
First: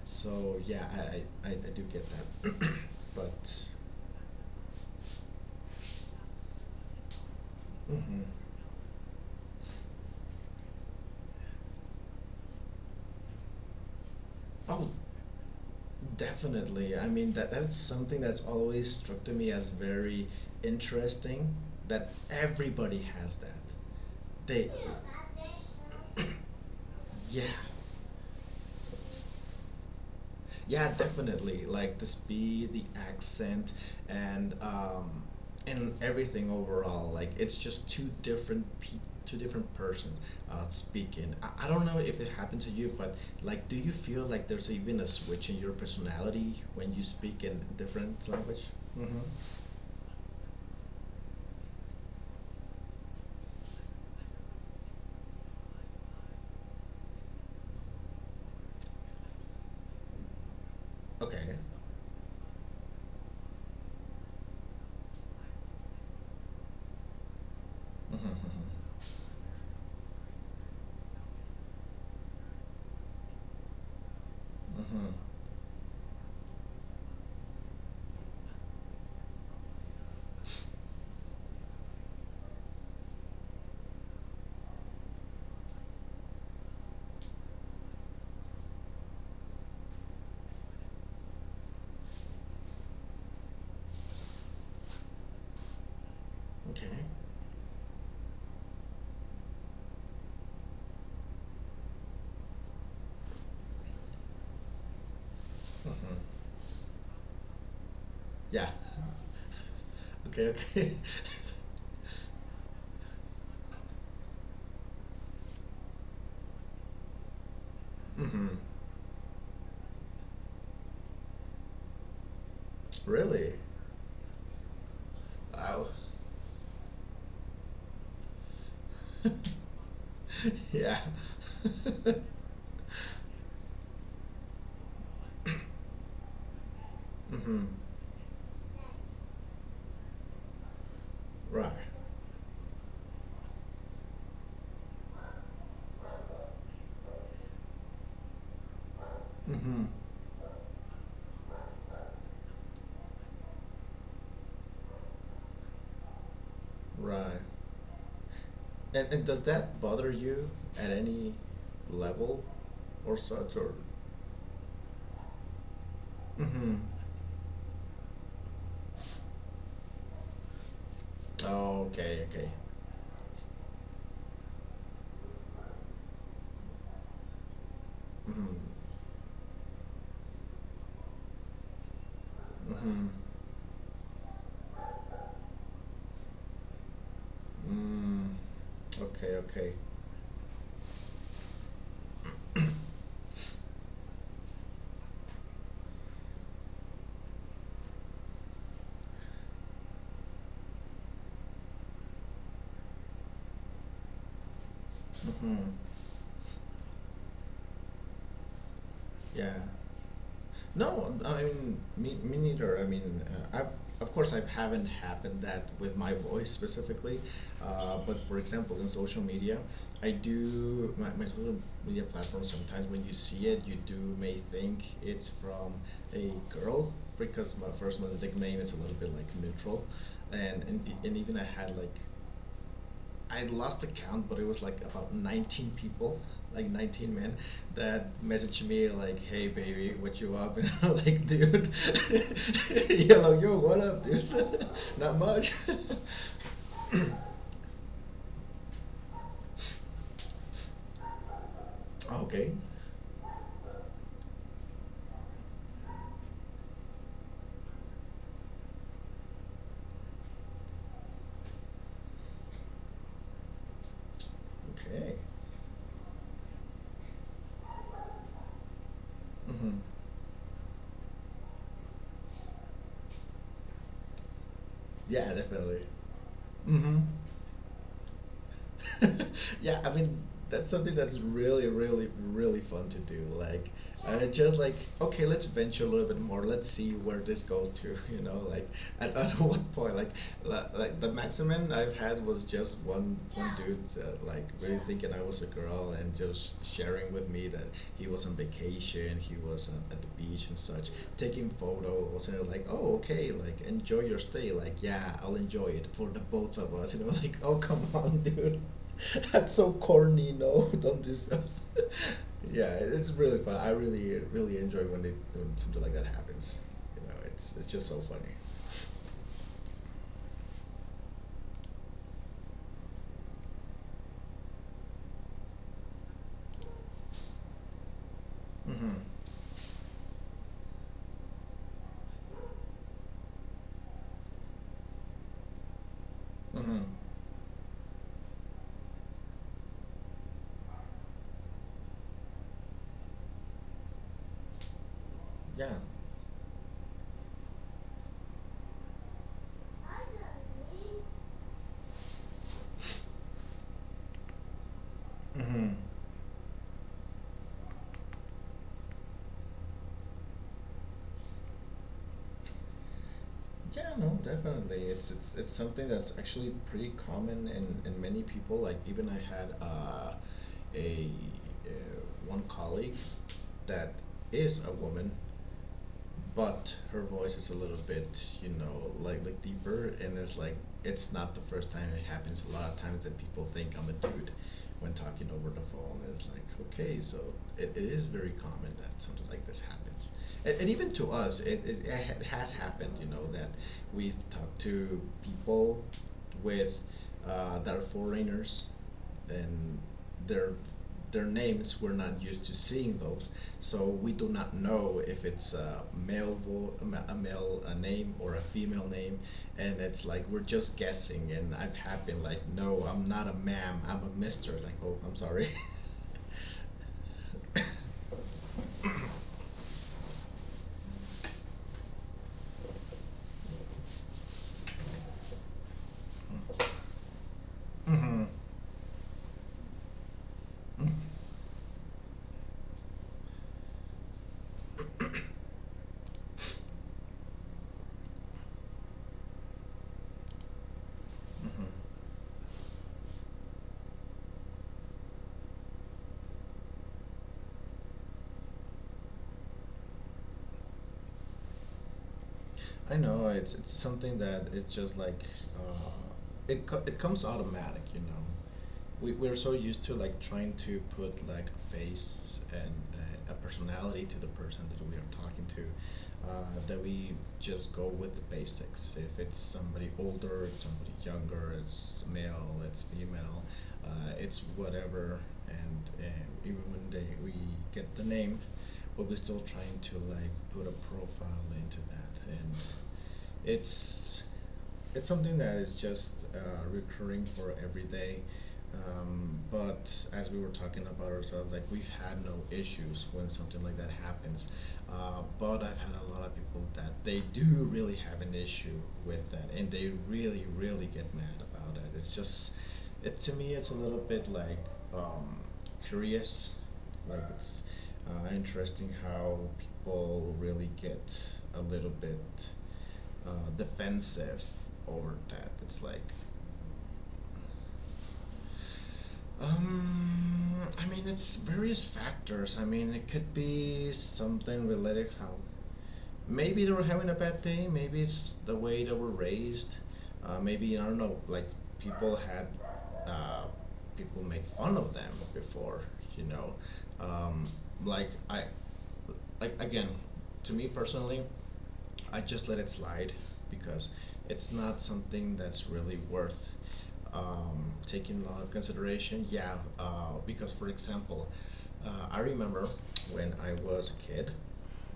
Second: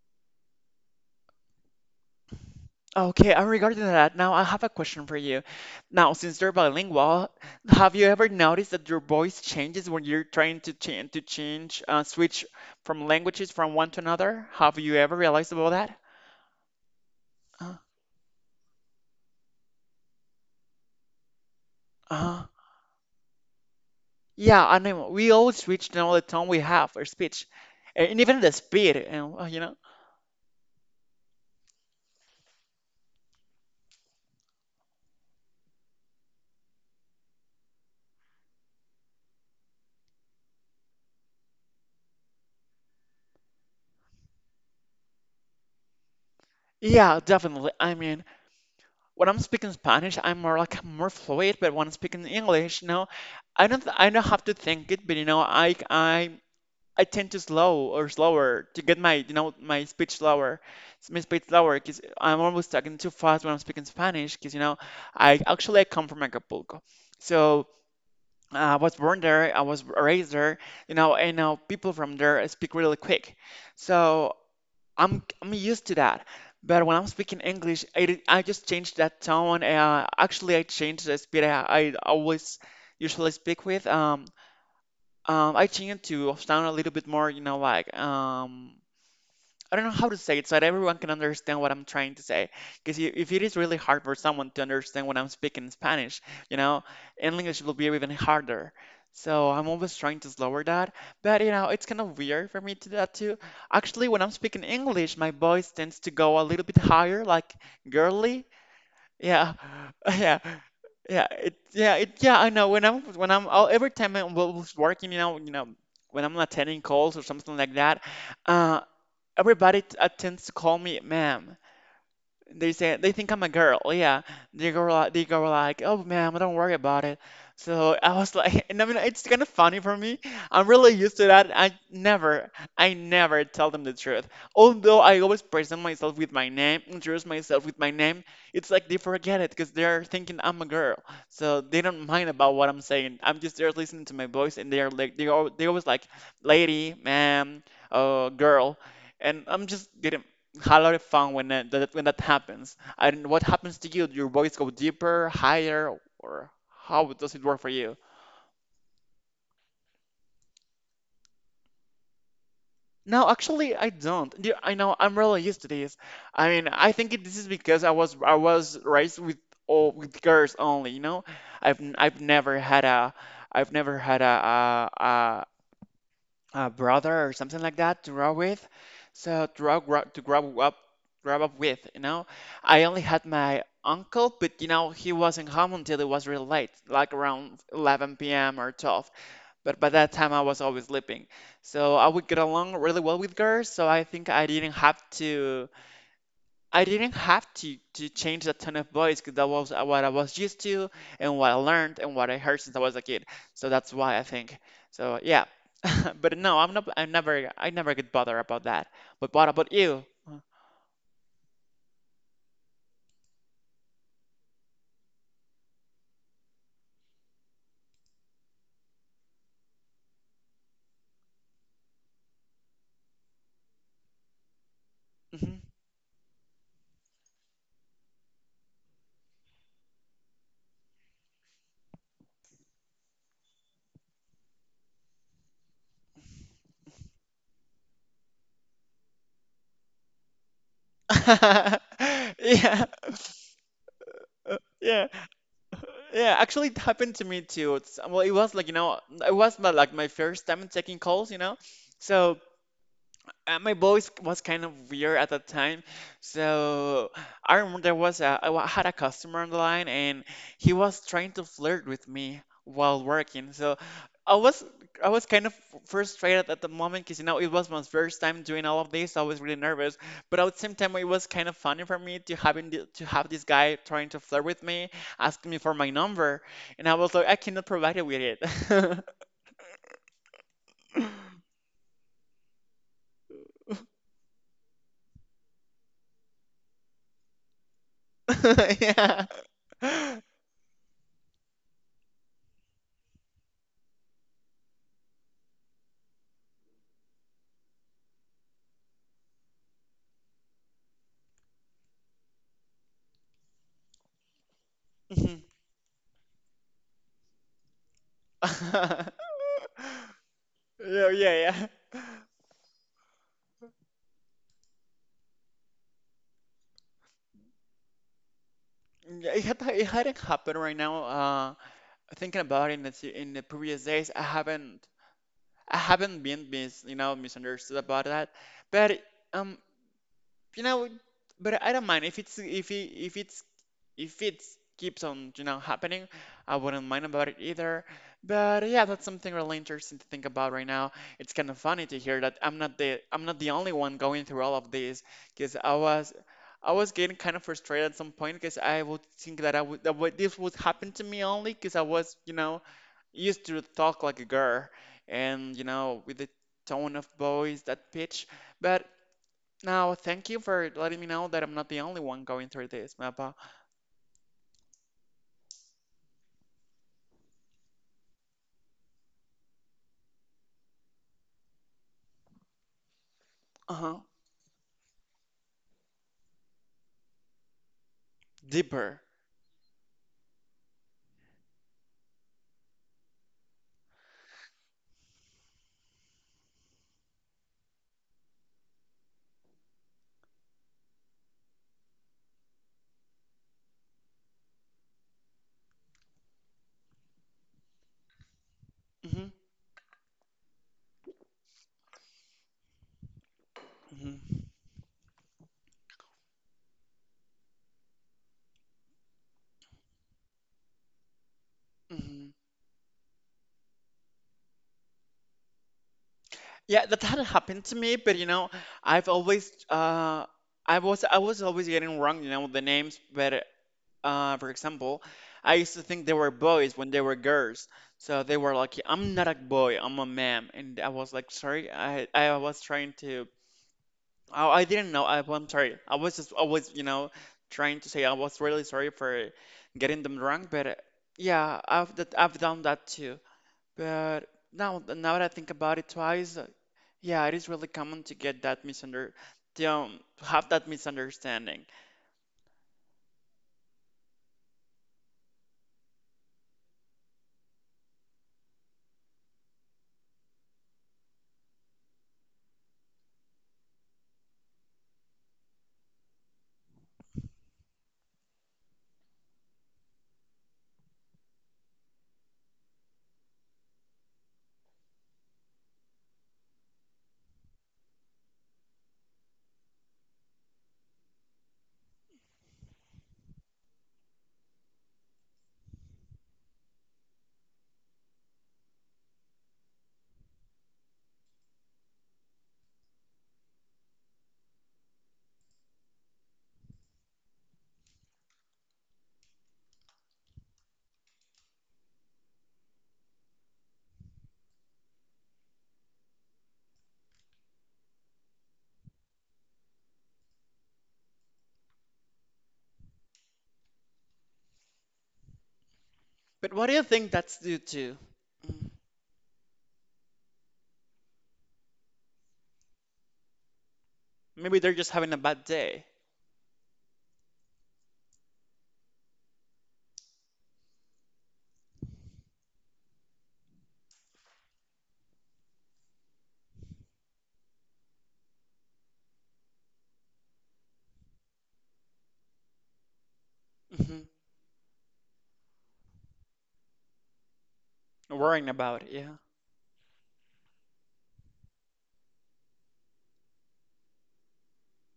Speaker 2: So yeah, I do get that,
Speaker 1: Okay, and
Speaker 2: but.
Speaker 1: regarding that, now I have a question for you. Now, since you're bilingual, have you
Speaker 2: Mhm.
Speaker 1: ever noticed that your voice changes when you're trying to change switch from languages from one to another? Have
Speaker 2: Oh,
Speaker 1: you ever realized about that?
Speaker 2: definitely. I mean that
Speaker 1: Uh,
Speaker 2: that's something that's always struck to me as very interesting, that
Speaker 1: uh,
Speaker 2: everybody has that.
Speaker 1: yeah,
Speaker 2: They,
Speaker 1: I know. We always switch now the tone we have or
Speaker 2: yeah,
Speaker 1: speech, and even the speed. And
Speaker 2: yeah, definitely. Like the speed, the accent, and um, and everything overall. Like it's just two different persons speaking. I don't know if it happened to you, but like, do you feel like there's even a switch in your personality when you
Speaker 1: yeah,
Speaker 2: speak in
Speaker 1: definitely. I mean,
Speaker 2: different language? Mm-hmm.
Speaker 1: when I'm speaking Spanish, I'm more fluid, but when I'm speaking English, no, I don't have to think it, but I tend to slow or slower to get my my speech
Speaker 2: Okay.
Speaker 1: slower because I'm always talking too fast when I'm speaking Spanish because I come from Acapulco, so
Speaker 2: Mm-hmm. Mm-hmm.
Speaker 1: I was born there, I was raised there, and now people from there speak really quick, so
Speaker 2: Mm-hmm.
Speaker 1: I'm used to that. But when I'm speaking English, I just changed that tone. Actually, I changed the speed I always usually speak with. I changed to sound a little bit more, like I don't know how to say it so that everyone can understand what I'm trying to say. Because if it is really hard for someone to understand when I'm speaking Spanish, you know,
Speaker 2: Okay.
Speaker 1: English will be even harder. So I'm always trying to lower that. But, it's kind of weird for me to do that too. Actually, when I'm speaking English, my voice tends to
Speaker 2: Mm-hmm.
Speaker 1: go a little bit higher, like girly.
Speaker 2: Yeah.
Speaker 1: Yeah, yeah,
Speaker 2: Okay, okay.
Speaker 1: yeah. It, yeah, it, yeah. I know, every time I was working, when I'm attending calls or something like that,
Speaker 2: mm-hmm.
Speaker 1: uh, everybody tends to call me ma'am. They say they think I'm a
Speaker 2: Really?
Speaker 1: girl. Yeah, they go like,
Speaker 2: Wow.
Speaker 1: "Oh, ma'am, don't worry about it." So I was like, and I mean, it's kind of funny for me. I'm really
Speaker 2: Yeah.
Speaker 1: used to that. I never tell them the truth. Although I always present myself with my name, introduce myself
Speaker 2: Mm-hmm.
Speaker 1: with my name. It's like they forget it because they're thinking I'm a girl, so
Speaker 2: Right.
Speaker 1: they don't mind about what I'm saying. I'm just there listening to my voice, and they always like, "Lady, ma'am, oh, girl," and I'm
Speaker 2: Mm-hmm.
Speaker 1: just didn't had a lot of fun when that, that when that happens. And what happens to you? Do your voice go deeper, higher, or how does
Speaker 2: Right.
Speaker 1: it work for you?
Speaker 2: And does that bother you at any level or
Speaker 1: No,
Speaker 2: such
Speaker 1: actually,
Speaker 2: or?
Speaker 1: I don't. I know I'm really used to this. I mean,
Speaker 2: Mm-hmm.
Speaker 1: this is because I was raised with girls only. You know,
Speaker 2: Oh,
Speaker 1: I've
Speaker 2: okay, okay.
Speaker 1: never had a brother or something like that to grow
Speaker 2: Mm-hmm.
Speaker 1: with. So to grow up with. I only
Speaker 2: Mm-hmm.
Speaker 1: had my uncle, but he wasn't home until it was really late, like around 11
Speaker 2: Mm.
Speaker 1: p.m. or 12.
Speaker 2: Okay,
Speaker 1: But
Speaker 2: okay.
Speaker 1: by that time I was always sleeping, so I would get along really well with girls. So I think I didn't have to. I didn't have to change the tone of voice because that was what I was used to and what I learned and what I heard since I was a kid. So that's why I think. So yeah,
Speaker 2: Mm-hmm.
Speaker 1: but no, I'm not. I never get bothered about that. But what
Speaker 2: Yeah.
Speaker 1: about you?
Speaker 2: No, I mean, me neither. I mean, uh, I've, of course, I haven't happened that with my voice specifically, but for example, in social media, I do my social media platform. Sometimes when you see it, you do may think it's
Speaker 1: Hmm.
Speaker 2: from a girl because my nickname is a little bit like neutral, and even I had like I lost the count, but it was like about 19 people, like 19 men, that messaged me like, "Hey, baby, what you up?" And I'm like, "Dude,
Speaker 1: yeah,
Speaker 2: yeah, like, yo, what up, dude?
Speaker 1: yeah,
Speaker 2: Not much."
Speaker 1: yeah. Actually, it happened to me too. Well, it was like like my first time taking calls. So
Speaker 2: Okay,
Speaker 1: my voice was kind of weird at that time. So I remember there was a, I wa- had a customer on the line and he was trying to flirt with me while working. So I was I
Speaker 2: okay,
Speaker 1: was kind of frustrated at the moment because you know it was my first time doing all of this. So I was really
Speaker 2: hmm,
Speaker 1: nervous, but at the same time it was kind of funny for me to have this guy trying to flirt with me,
Speaker 2: yeah,
Speaker 1: asking me for
Speaker 2: definitely.
Speaker 1: my number, and I
Speaker 2: Hmm.
Speaker 1: was like, I cannot provide you with it.
Speaker 2: Yeah, I mean, that's something that's really, really, really fun to do. Like, I just like, okay, let's venture a little bit more. Let's see where this goes to. You know, like
Speaker 1: Yeah.
Speaker 2: at what point, like like the maximum I've had was just one dude like really thinking I was a girl and just sharing with me that he was on vacation. He was at the beach and such, taking photos. And like, oh, okay, like enjoy your stay. Like, yeah, I'll enjoy it for the both of us. You know, like, oh, come on, dude, that's so
Speaker 1: Mhm.
Speaker 2: corny. No, don't
Speaker 1: Yeah,
Speaker 2: do so.
Speaker 1: yeah, yeah.
Speaker 2: Yeah, it- it's really fun. I really, really enjoy when they when something like that happens. You know, it's just so funny.
Speaker 1: Yeah, it hadn't happened right now. Thinking about it in the previous days, I haven't been misunderstood about that.
Speaker 2: Mhm.
Speaker 1: But um, you know but I don't mind if it's if it keeps on happening. I
Speaker 2: Mhm.
Speaker 1: wouldn't mind about it either. But yeah, that's something really interesting to think about right now. It's kind of funny to hear that I'm not the only one going through all of this, because
Speaker 2: Yeah.
Speaker 1: I was getting kind of frustrated at some point because I would think that I would that would- this would happen to me only because I was, you know, used to talk like a girl and, you
Speaker 2: Mhm.
Speaker 1: know, with the tone of voice, that pitch. But now, thank you for letting me know that I'm not the only one going through this, Mappa.
Speaker 2: Yeah, no, definitely. It's something that's actually pretty common in many people. Like even I had a uh, one colleague that
Speaker 1: Uh-huh.
Speaker 2: is a woman, but her voice is a little bit, you know,
Speaker 1: Deeper.
Speaker 2: like deeper, and it's like it's not the first time it happens. A lot of times that people think I'm a dude when talking over the phone. It's like, okay, so it is very common that something like this happens, and even to us, it has happened. You know, that we've talked to people with that are foreigners,
Speaker 1: hmm
Speaker 2: and their their names we're not used to seeing those, so we do
Speaker 1: hmm
Speaker 2: not know if it's a male vo- a ma- a male a name or a female name. And it's like we're just guessing, and I've had been
Speaker 1: hmm
Speaker 2: like, no, I'm not a ma'am, I'm a mister. Like, oh, I'm sorry.
Speaker 1: Yeah, that had happened to me, but you know, I've always uh I was always getting wrong, you know, the names, but for example, I used to think they were boys when they were girls. So
Speaker 2: Mm-hmm.
Speaker 1: they were like, I'm not a boy, I'm a man. And I
Speaker 2: Mm-hmm.
Speaker 1: was like, sorry, I was trying to— Oh, I didn't know. I'm sorry. I was just, you know, trying to say I was really sorry for getting them wrong, but yeah, I've done that too. But now, now that I think about it twice, yeah, it is really common to get that misunder, to have that misunderstanding.
Speaker 2: I know, it's something that it's just like, uh, it it comes automatic, you know. We're so used to like trying to put like a face and a personality to the person that we are talking to, that we just go with the basics. If it's somebody older, it's somebody younger, it's male, it's female, it's whatever. And even when they we get the name, but we're still trying to like put a profile into that. And it's it's something that is just recurring for every day. But as we were talking about ourselves, like we've had no issues when something like that happens. But I've had a lot of people that they do really have an issue with that, and they really, really get mad about it. It's just, it to me, it's a little bit like um, curious, like it's interesting how people really get a little bit defensive over that. It's like,
Speaker 1: But what do you think that's due to? Mm,
Speaker 2: I mean, it's various factors. I mean, it could be
Speaker 1: Maybe
Speaker 2: something
Speaker 1: they're just
Speaker 2: related
Speaker 1: having a
Speaker 2: how,
Speaker 1: bad day.
Speaker 2: maybe they were having a bad day. Maybe it's the way they were raised. Maybe I don't know. Like people had, uh, people make fun of them before. You know, um, like I, like again, to me personally, I just let it slide because
Speaker 1: Hmm
Speaker 2: it's not something that's really worth taking a lot
Speaker 1: Worrying
Speaker 2: of
Speaker 1: about it. Yeah.
Speaker 2: consideration. Yeah, because for example, I remember when I was a kid,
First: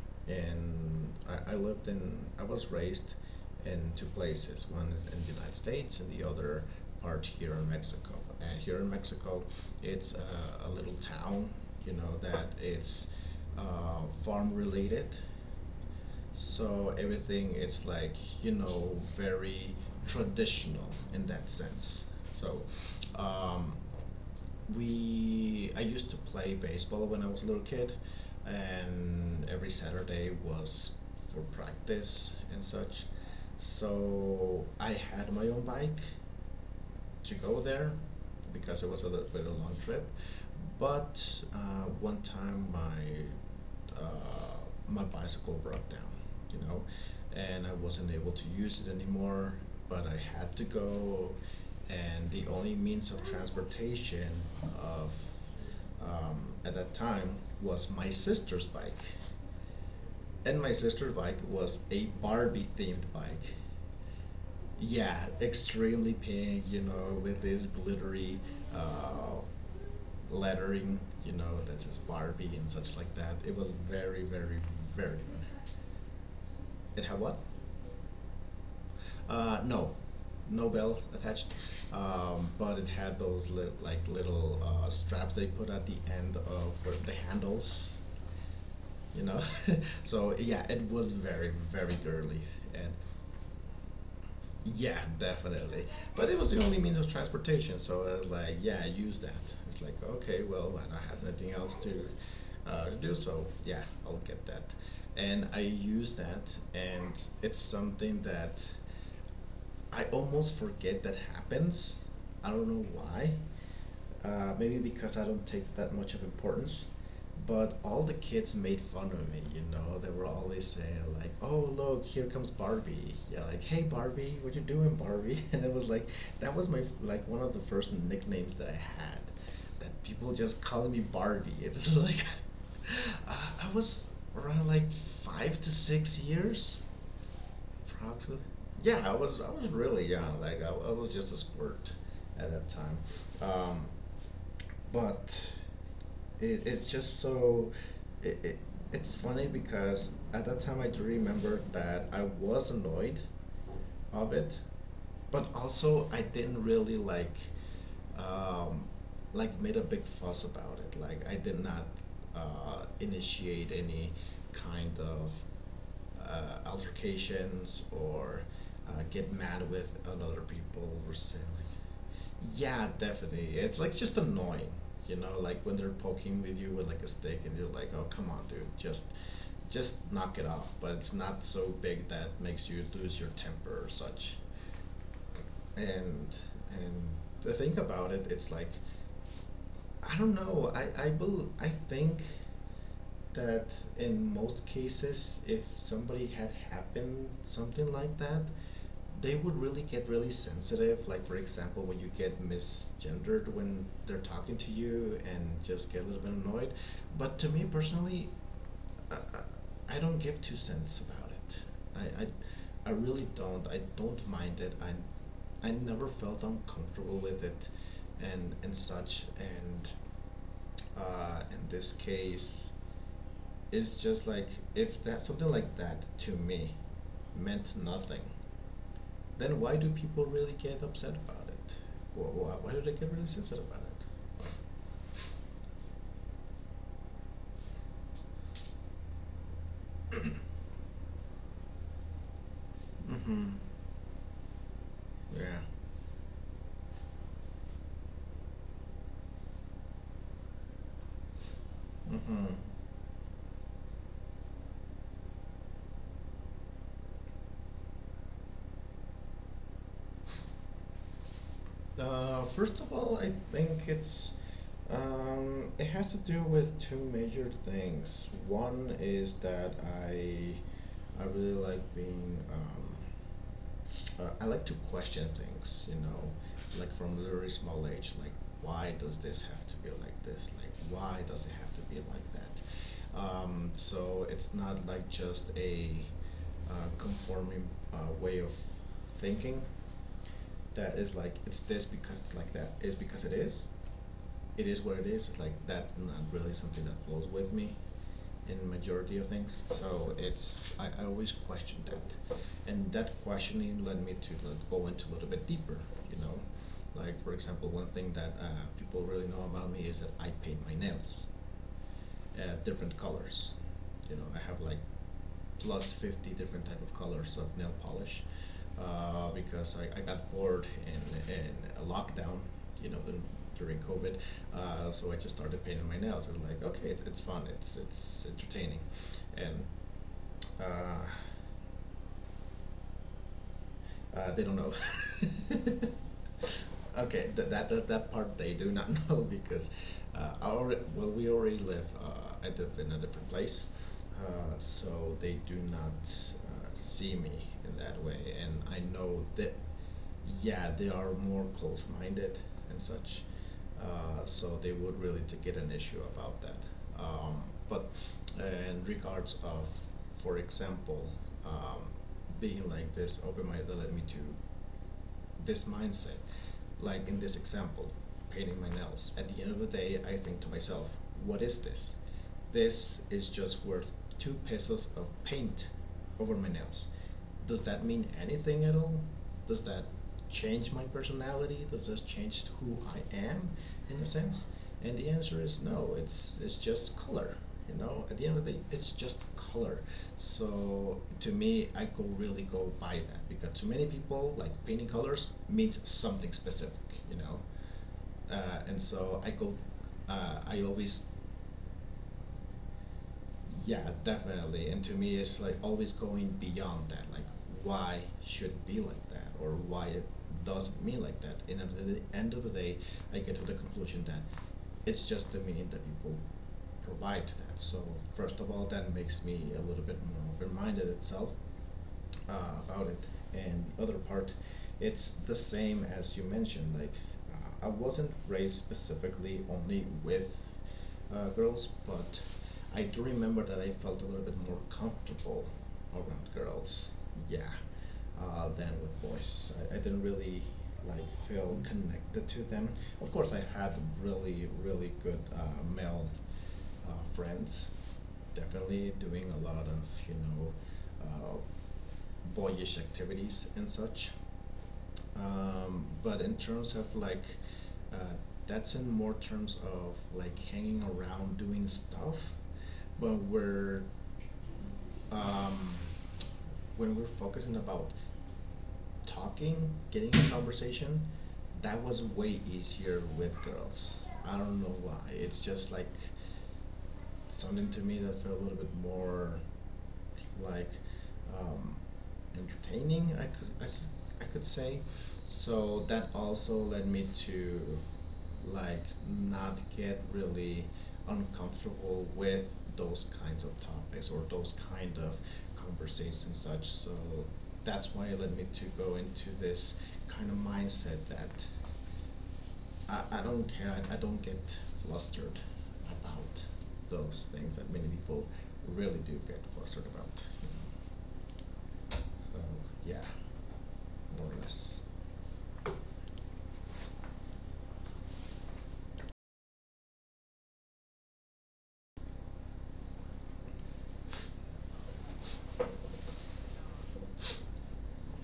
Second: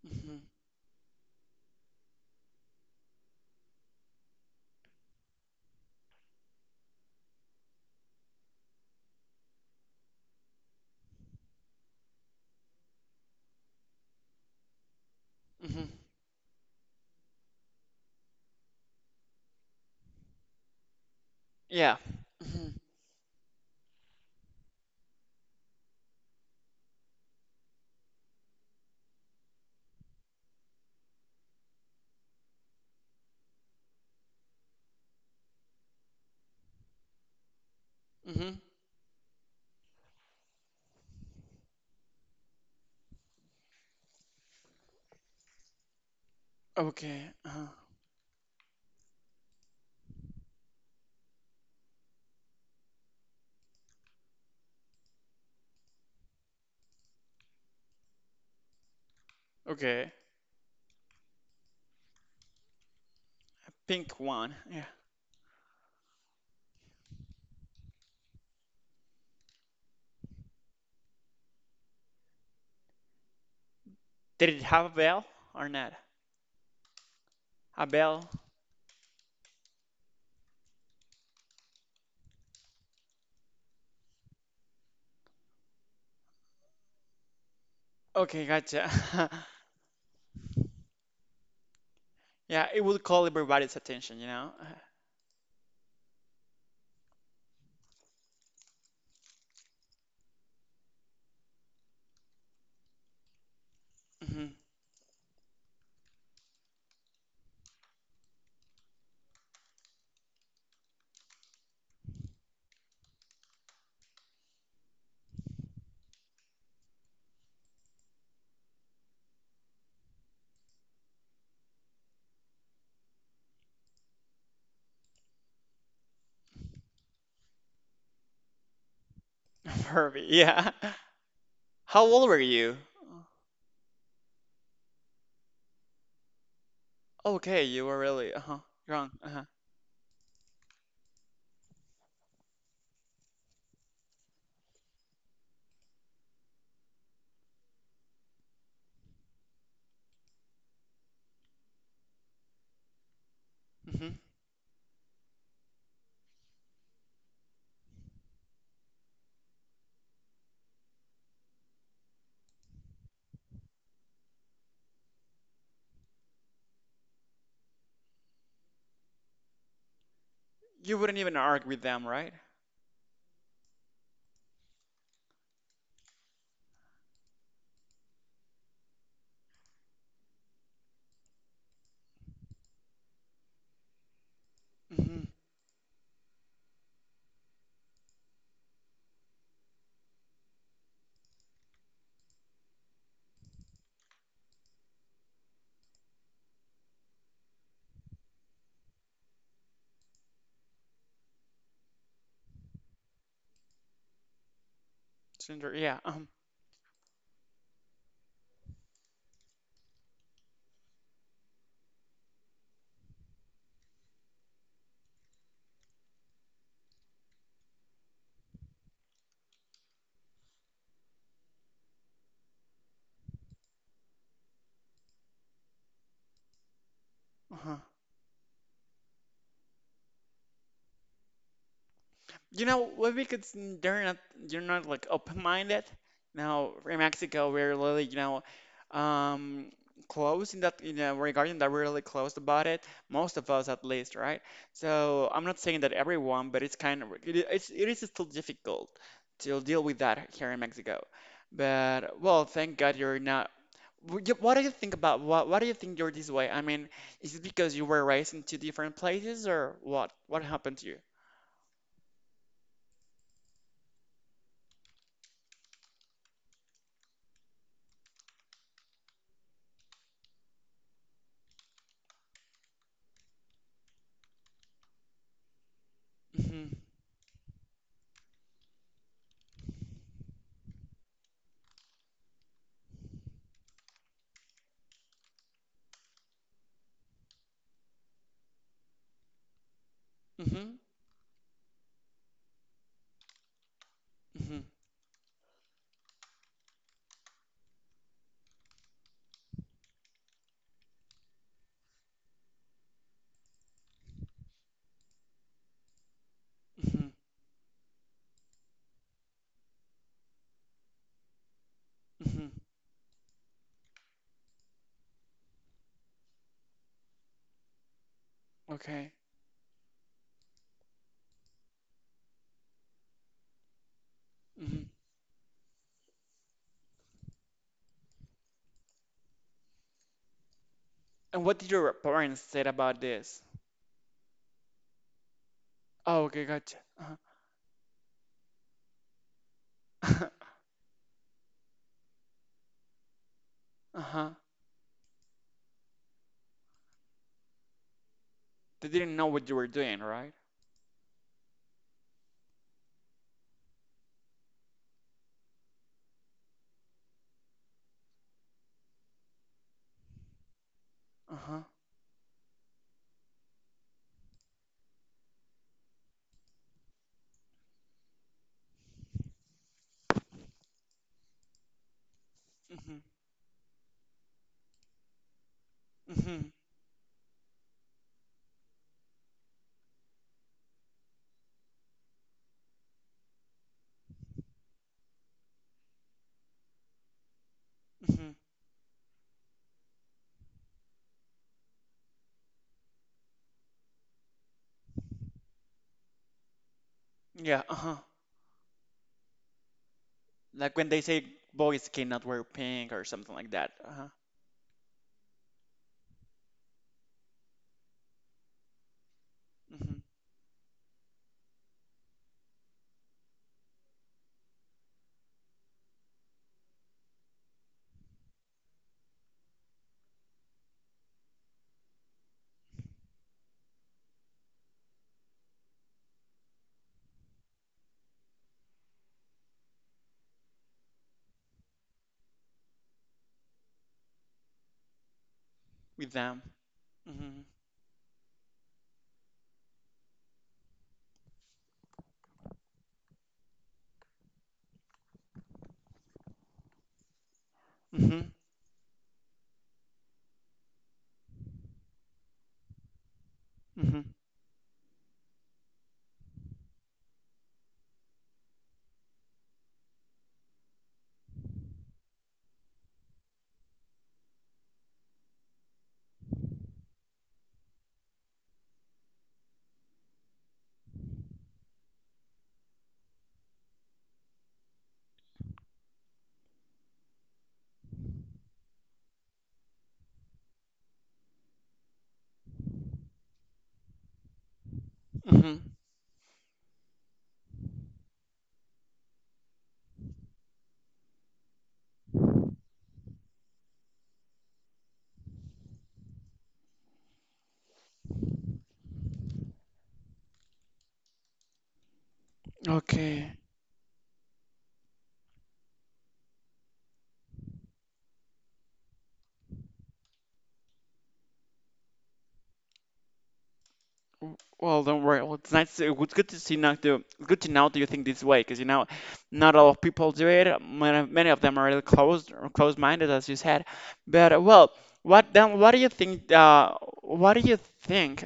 Speaker 1: hmm
Speaker 2: and I was raised in two places. One is in the United States, and the other part here in Mexico. And here in Mexico, it's a little town, you know, that it's farm related,
Speaker 1: hmm
Speaker 2: so everything it's like, you know, very traditional in that
Speaker 1: Yeah.
Speaker 2: sense. So
Speaker 1: hmm
Speaker 2: um, we I used to play baseball when I was a little kid, and every Saturday was for practice and such. So I had my own bike to go there
Speaker 1: hmm
Speaker 2: because it was a very long trip. But one time uh, my bicycle broke down, you know,
Speaker 1: Okay.
Speaker 2: and I wasn't able to use it anymore. But I had to go, and the only means of transportation of at that time was my sister's bike,
Speaker 1: Okay.
Speaker 2: and my sister's bike was a Barbie themed bike.
Speaker 1: Pink one. Yeah.
Speaker 2: Yeah, extremely pink, you know, with this glittery uh, lettering, you know, that is Barbie and such like that. It was very,
Speaker 1: Did
Speaker 2: very,
Speaker 1: it have a
Speaker 2: very.
Speaker 1: bell or not?
Speaker 2: It had what?
Speaker 1: A bell?
Speaker 2: No, no bell attached, but it had those like little straps they put at the end of the handles,
Speaker 1: Okay, gotcha.
Speaker 2: you know. So yeah, it was very, very girly,
Speaker 1: Yeah, it
Speaker 2: and
Speaker 1: would call everybody's attention, you know?
Speaker 2: yeah, definitely. But it was the only means of transportation, so I was like, yeah, I use that. It's like, okay, well, I don't have nothing else to do, so yeah, I'll get
Speaker 1: Hmm
Speaker 2: that. And I use that, and it's something that I almost forget that happens. I don't know why, maybe because I don't take that much of importance. But all the kids made fun of me, you know. They were always saying like, "Oh, look, here comes Barbie." Yeah, like, "Hey, Barbie, what you doing, Barbie?" And it was like, that was my like one of the first nicknames that I had. That
Speaker 1: Furby,
Speaker 2: people just
Speaker 1: yeah.
Speaker 2: call me Barbie. It's
Speaker 1: How
Speaker 2: like,
Speaker 1: old were you?
Speaker 2: I was around like 5 to 6 years,
Speaker 1: Okay, you were really,
Speaker 2: approximately.
Speaker 1: uh-huh,
Speaker 2: Yeah,
Speaker 1: young, uh-huh.
Speaker 2: I was really young. Like I was just a squirt at that time. Um, but it, it's just so it, it, it's funny because at that time I do remember that I was annoyed
Speaker 1: hmm
Speaker 2: of it, but also I didn't really like um, made a big fuss about it. Like I did not initiate any kind of altercations or get mad with another people
Speaker 1: You
Speaker 2: or
Speaker 1: wouldn't even
Speaker 2: something. Like,
Speaker 1: argue with them, right?
Speaker 2: yeah, definitely. It's like just annoying, you know, like when they're poking with you with like a stick and you're like, "Oh, come on, dude. Just knock it off." But it's not so big that makes you lose your temper or such.
Speaker 1: Mm-hmm.
Speaker 2: And and to think about it, it's like I don't know. I think that in most cases, if somebody had happened something like that, they would really get really sensitive. Like for example, when you get misgendered when they're talking to you, and
Speaker 1: Cinder,
Speaker 2: just get a little bit annoyed. But to me personally, I, I don't give two cents about it. I, I I really don't. I don't mind it. I never felt uncomfortable with it, and such. And in this case, it's just like if that something like that to me
Speaker 1: uh-huh.
Speaker 2: meant nothing, then why do people really get upset about it? Why, why,
Speaker 1: You
Speaker 2: why do
Speaker 1: know,
Speaker 2: they get
Speaker 1: maybe
Speaker 2: really
Speaker 1: because
Speaker 2: sensitive about
Speaker 1: they're not
Speaker 2: it?
Speaker 1: you're not like open-minded. Now, in Mexico, we're really, you know, um, close in that, you know, regarding that we're really close about it. Most
Speaker 2: Mm-hmm.
Speaker 1: of us, at least, right? So I'm not
Speaker 2: Yeah.
Speaker 1: saying that everyone, but it's kind of it, it's it is still difficult to deal with that here in Mexico. But
Speaker 2: Mm-hmm.
Speaker 1: well, thank God you're not. What do you think about what? Why do you think you're this way? I mean, is it because you were raised in two different places, or what? What happened to you?
Speaker 2: First of all, I think it has to do with two major things. One is that I I really like being I like to question things, you know,
Speaker 1: Hmm
Speaker 2: like from a very small age, like why does this have to be like this? Like why does it have to be like that? So it's not like just a conforming way of thinking
Speaker 1: hmm
Speaker 2: that is like it's this because it's like that is because
Speaker 1: hmm
Speaker 2: it is what it is. It's like that not really something that flows with me in majority of things. So I always question that, and that questioning led me to like, go into a little bit deeper. You know,
Speaker 1: hmm
Speaker 2: like for example, one thing that people really know about me is that I paint my nails,
Speaker 1: hmm
Speaker 2: different colors. You know, I have like plus 50 different type of colors of nail polish
Speaker 1: Okay.
Speaker 2: because I got bored in a lockdown, you know, during COVID.
Speaker 1: hmm
Speaker 2: So I just started painting my nails. I was like, okay, it's fun, it's entertaining. And uh,
Speaker 1: And what did your parents say about this?
Speaker 2: they don't know.
Speaker 1: Oh, okay, gotcha.
Speaker 2: Okay, that part they do not know because
Speaker 1: Uh-huh.
Speaker 2: I already, I live in a different place.
Speaker 1: Uh-huh.
Speaker 2: So they do not see me in that way. And I
Speaker 1: They didn't
Speaker 2: know
Speaker 1: know what
Speaker 2: that,
Speaker 1: you were doing, right?
Speaker 2: yeah, they are more close minded and such. So they would really to get an issue about that. Um, but in regards of, for example,
Speaker 1: Uh-huh.
Speaker 2: um, being like this open minded let me to this mindset, like in this example, painting my nails, at the end of the day, I think to myself, what is this?
Speaker 1: hmm
Speaker 2: This is just worth 2 pesos of paint over my
Speaker 1: hmm
Speaker 2: nails, does that mean anything at all? Does that change my personality? Does that change who I am in a sense? And the answer is no. It's just color. You know, at the
Speaker 1: hmm
Speaker 2: end of the day, it's just color. So to me, I go really go by that because to many people, like painting colors means something specific. You know,
Speaker 1: Yeah, uh-huh.
Speaker 2: and so I go. I
Speaker 1: Like when they
Speaker 2: always
Speaker 1: say boys cannot wear pink or something like that.
Speaker 2: yeah,
Speaker 1: Uh-huh.
Speaker 2: definitely. And to me it's like always going beyond that, like why should it be like that or why
Speaker 1: hmm
Speaker 2: it doesn't mean like that, and at the end of the day I get to the conclusion that it's just the meaning that people provide to that. So first of all, that makes me a little bit more open-minded itself about it. And the other part, it's the same as you mentioned. Like, I wasn't raised specifically only with girls, but I do remember that I felt a little bit more comfortable
Speaker 1: With
Speaker 2: around
Speaker 1: them.
Speaker 2: girls.
Speaker 1: Hmm
Speaker 2: Yeah, than with boys. I didn't really like feel connected to them. Of course, I had really, really good male friends.
Speaker 1: hmm
Speaker 2: Definitely doing a lot of, you know, uh, boyish activities and
Speaker 1: hmm
Speaker 2: such. But in terms of like, uh, that's in more terms of like hanging around doing stuff. But we're um, when we're focusing about talking, getting a conversation, that was way easier with girls. I don't know why. It's just like something to me that felt a little bit more like um, entertaining. I could say,
Speaker 1: hmm
Speaker 2: so that also led me to like not get really uncomfortable with those kinds of topics or those kind of conversations such. So that's why it led me to go into this kind of mindset that I
Speaker 1: Okay.
Speaker 2: don't care. I don't get flustered about those things that many people really do get flustered about. You know. So yeah, more or
Speaker 1: Well,
Speaker 2: less.
Speaker 1: don't worry. Well, it's nice. It's good to see now. It's good to know that you think this way, because you know, not a lot of people do it. Many, many of them are really closed or closed-minded, as you said. But well, what then? What do you think? What do you think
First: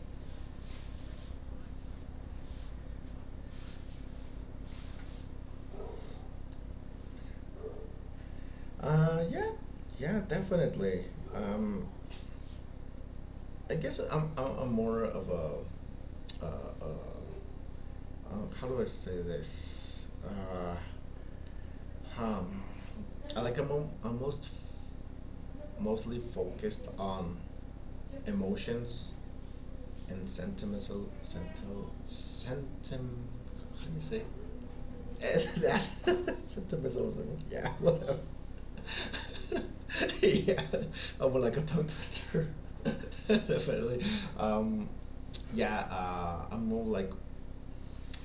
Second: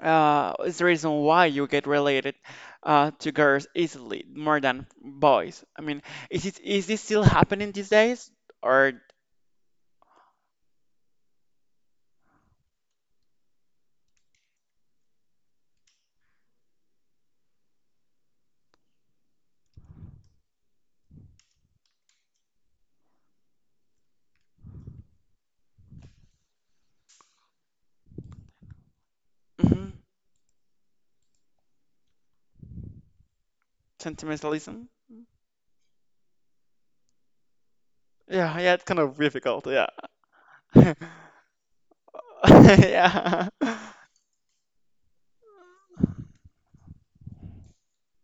Speaker 1: is the reason why you get related to girls easily more than boys? I mean, is this still happening these days, or—
Speaker 2: Yeah, yeah, definitely. Um, I guess I'm more of a, uh, how do I say this? Um, I like I'm mostly focused on emotions
Speaker 1: mhm,
Speaker 2: and sentimental, sentil, sentim. How do you say?
Speaker 1: sentimentalism?
Speaker 2: That Septemberism, yeah, whatever.
Speaker 1: Yeah, yeah, it's kind of difficult. Yeah,
Speaker 2: Yeah, I would like a tongue twister,
Speaker 1: yeah.
Speaker 2: definitely. Um, yeah, I'm more like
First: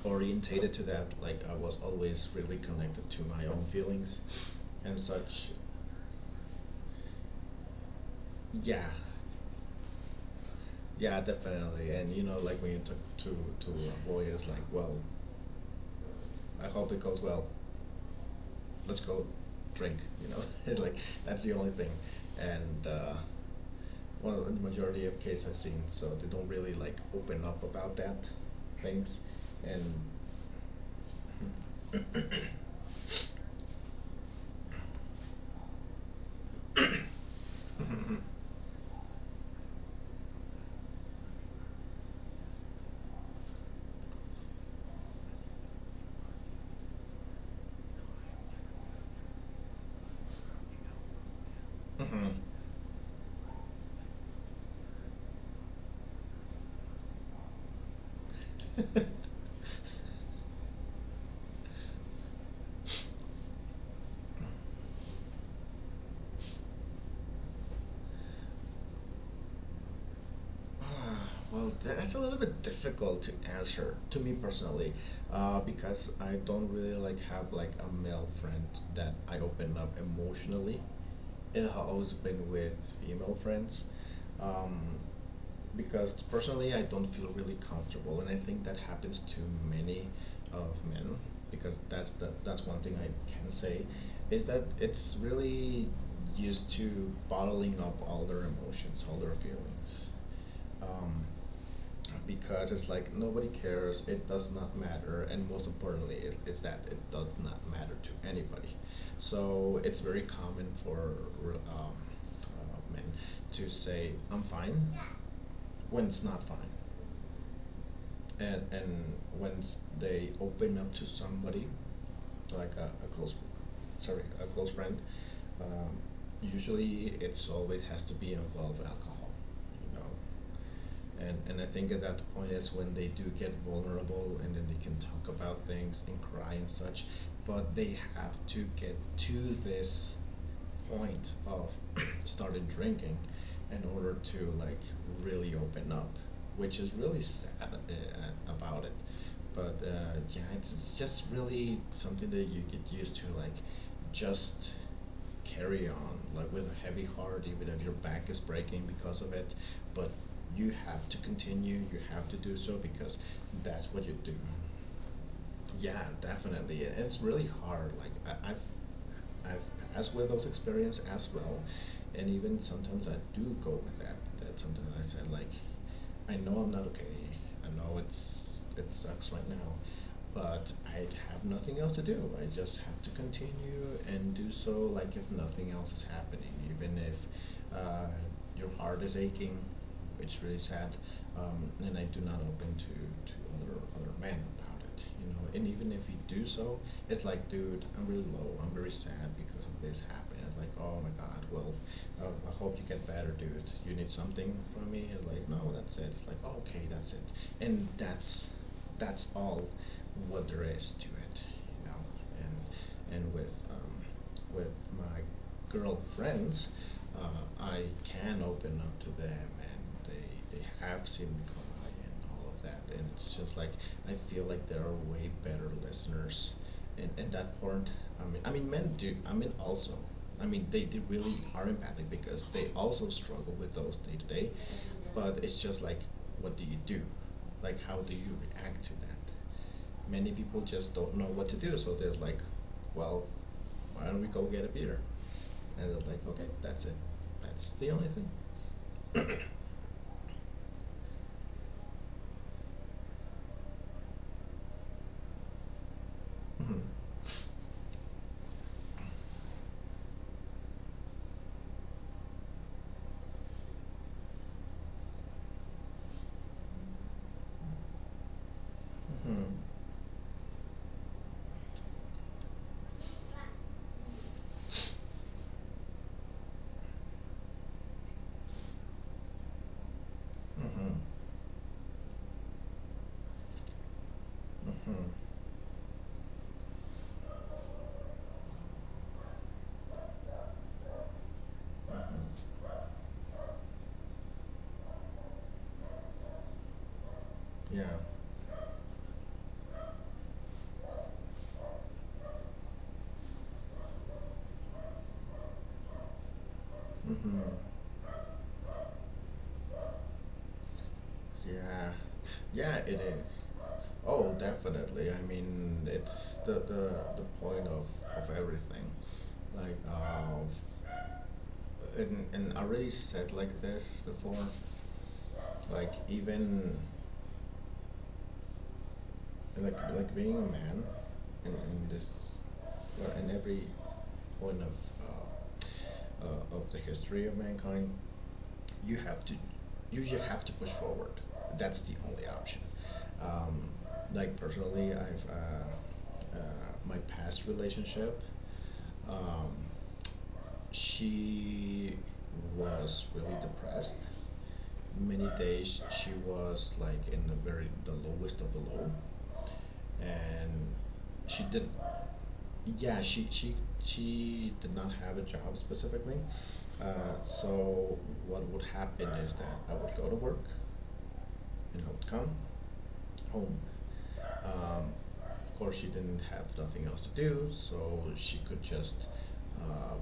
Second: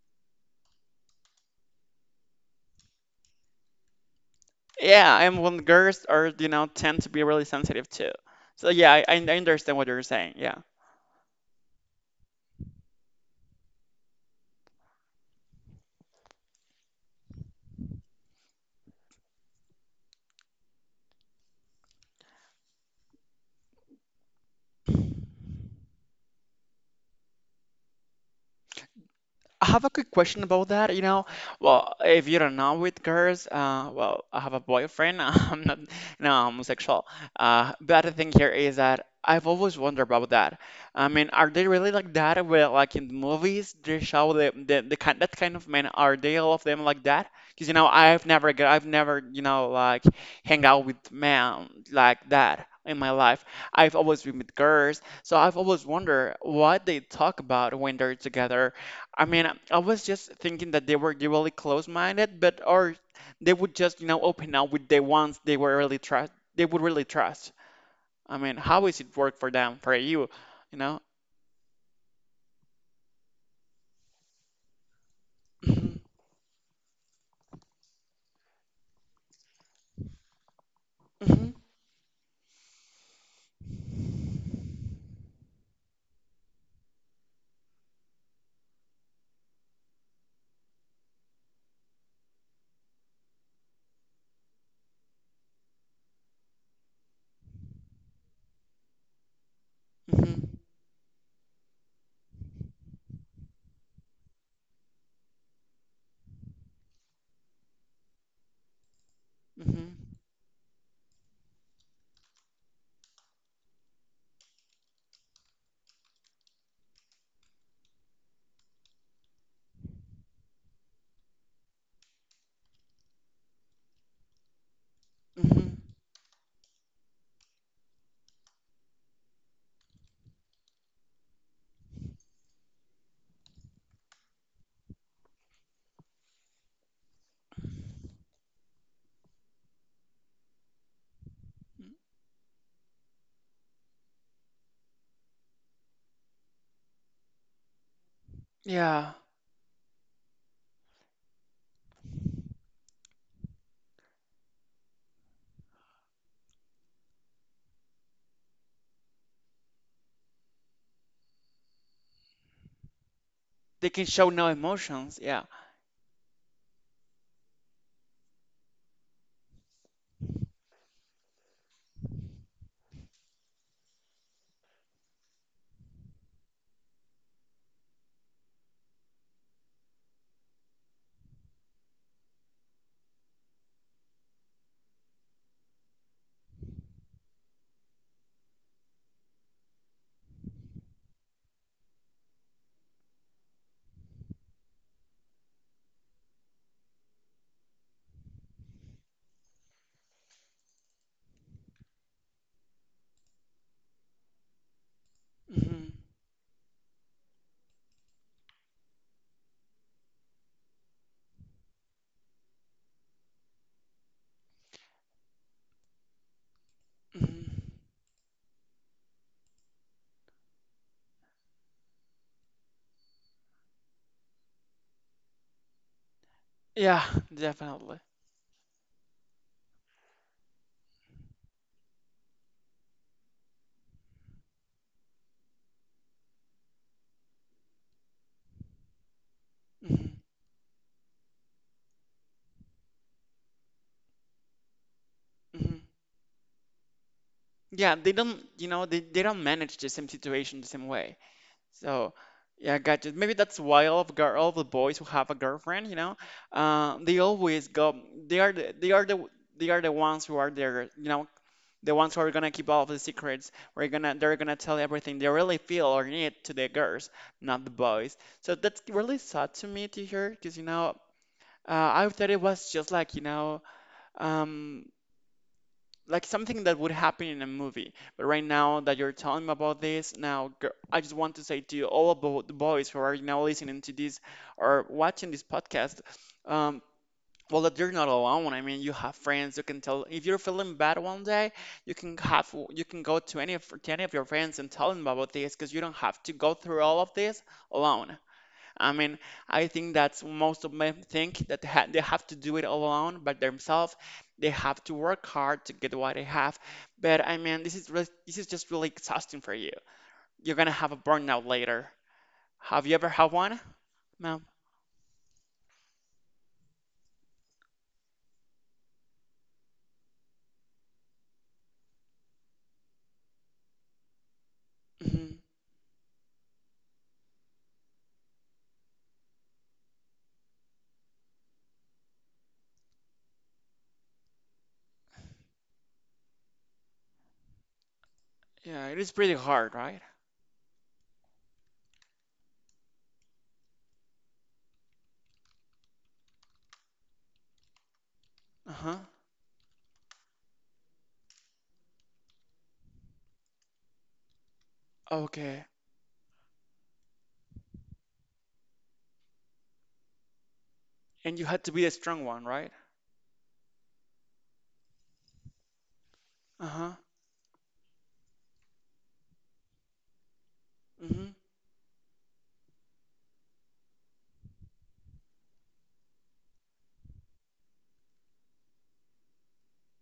Speaker 2: orientated to that. Like I was always really connected to my own feelings and
Speaker 1: Yeah, and
Speaker 2: such.
Speaker 1: when girls are, you know, tend to be really sensitive too. So
Speaker 2: Yeah,
Speaker 1: yeah, I understand what you're saying. Yeah.
Speaker 2: yeah, definitely. And you know, like when you talk to a boy, it's like, well, I hope it goes well. Let's go drink. You know, it's like that's the only thing. And well, in the majority of cases I've seen, so they don't really like open up about that things,
Speaker 1: I have a
Speaker 2: and
Speaker 1: quick question about that. You know, well, if you don't know with girls, well, I have a boyfriend. I'm not, no, I'm homosexual. But the thing here is that I've always wondered about that. I mean, are they really like that? Where like in the movies, they show the kind of men. Are they all of them like that? Because you know, I've never, you know, like hang out with men like
Speaker 2: hmm.
Speaker 1: that in my life. I've always been with girls, so I've always wondered what they talk about when they're together. I mean, I was just thinking that they were really close-minded, but or they would just, you know, open up with the ones they were really trust. They would really trust. I mean, how is it work for them, for you? You know?
Speaker 2: Ah, well, that's a little bit difficult to answer to me personally,
Speaker 1: Mhm,
Speaker 2: because I don't really like have like a male friend that I open up emotionally.
Speaker 1: mhm,
Speaker 2: It has always been with female friends. um, because personally I don't feel really comfortable, and I think that happens to many of men, because that's the, that's one thing I can say is that it's really used to bottling up all their emotions, all their feelings.
Speaker 1: mhm,
Speaker 2: Um, because it's like nobody cares, it does not matter, and most importantly, it's that it does not matter to anybody. So it's
Speaker 1: mhm,
Speaker 2: very common for um, men to say I'm fine when it's not fine. And once they open up to somebody like a close, sorry, a close friend,
Speaker 1: mhm.
Speaker 2: um, usually it's always has to be involved alcohol, you know. And I think at that point is when they do get vulnerable and then they can talk about things and cry and such. But they have to get to this point of started drinking in order to like really open up, which is really sad about it.
Speaker 1: Yeah,
Speaker 2: But yeah, it's just really something that you get used to, like just carry on like with a heavy heart even if your back is breaking because of it, but you have to continue, you have to do so because
Speaker 1: they
Speaker 2: that's what
Speaker 1: can
Speaker 2: you do.
Speaker 1: show no emotions. Yeah.
Speaker 2: Yeah, definitely. It's really hard. Like I, I've, I've passed with those experience as well, and even sometimes I do go with that. That sometimes I said like, I know I'm not okay. I know it's it sucks right now, but I have nothing else to do. I just have to continue and do so. Like if nothing else is happening, even if uh, your heart is aching, it's really sad, and I do not open to, to other men about it, you know. And even if you do so, it's like, dude, I'm really low, I'm very sad because of this happened. It's like, oh my god, well, I hope you get better, dude. You need something from me? It's like, no,
Speaker 1: hmm
Speaker 2: that's it. It's like, oh, okay, that's it, and that's all what there is to it, you know. And and with my girlfriends, I
Speaker 1: hmm
Speaker 2: can open up to them, and they have seen me cry and all of that, and it's just like I feel like there are way better listeners,
Speaker 1: Yeah,
Speaker 2: and at that point,
Speaker 1: definitely.
Speaker 2: I mean, men do, I mean, also. I mean, they really are empathic because they also struggle with those day to day, but it's just like, what do you do? Like, how do you react to that?
Speaker 1: Hmm
Speaker 2: Many people just don't know what to do. So there's like, well, why don't we go get a beer?
Speaker 1: hmm
Speaker 2: And they're like, okay, that's it. That's the
Speaker 1: Yeah,
Speaker 2: only
Speaker 1: they
Speaker 2: thing.
Speaker 1: don't, you know, they don't manage the same situation the same way. So, yeah, gotcha. Maybe that's why all the boys who have a girlfriend, you know,
Speaker 2: Mm-hmm.
Speaker 1: they always go. They are the— they are the ones who are there, you know, the ones who are gonna keep all of the secrets. We're gonna they're gonna tell everything they really feel or need to the girls, not the boys. So that's really
Speaker 2: Mm-hmm.
Speaker 1: sad to me to hear, because you know, I thought it was just like you know, um, like something that would happen in a movie. But right now that you're telling me about this,
Speaker 2: Mm-hmm.
Speaker 1: I just want to say to you all about the boys who are now listening to this or
Speaker 2: Mm-hmm.
Speaker 1: watching this podcast, um, well, that you're not alone. I mean, you have friends. You can tell if you're feeling bad one day,
Speaker 2: Mm-hmm.
Speaker 1: you can go to any of your friends and tell them about this because you don't have to go through all of this
Speaker 2: Yeah.
Speaker 1: alone. I mean, I think that's most of men think that they have to do it all alone by themselves. They have to work hard to get what they have. But I
Speaker 2: Mm-hmm.
Speaker 1: mean, this is really, this is just really exhausting for you. You're gonna have a burnout later.
Speaker 2: Yeah. Yeah,
Speaker 1: Have you
Speaker 2: it
Speaker 1: ever had
Speaker 2: is.
Speaker 1: one?
Speaker 2: Oh,
Speaker 1: No.
Speaker 2: definitely. I mean, it's the point of everything. Like, and I already said like this before.
Speaker 1: hmm
Speaker 2: Like, even like being a man in this, well, in every point of the history of mankind,
Speaker 1: Yeah,
Speaker 2: you
Speaker 1: it is
Speaker 2: have to
Speaker 1: pretty hard, right?
Speaker 2: you have to push forward, that's the only option. um, like personally I've my past relationship,
Speaker 1: Uh-huh.
Speaker 2: um, she was really depressed, many
Speaker 1: Okay.
Speaker 2: days she was like in the very the lowest of the low, and
Speaker 1: And
Speaker 2: she
Speaker 1: you had
Speaker 2: didn't
Speaker 1: to be the strong one, right?
Speaker 2: yeah, she did not have a job specifically.
Speaker 1: Uh-huh.
Speaker 2: So what would happen is that I would go to work,
Speaker 1: Mm-hmm.
Speaker 2: and I would come home. Um, of course, she didn't have nothing else to do, so she could just, uh,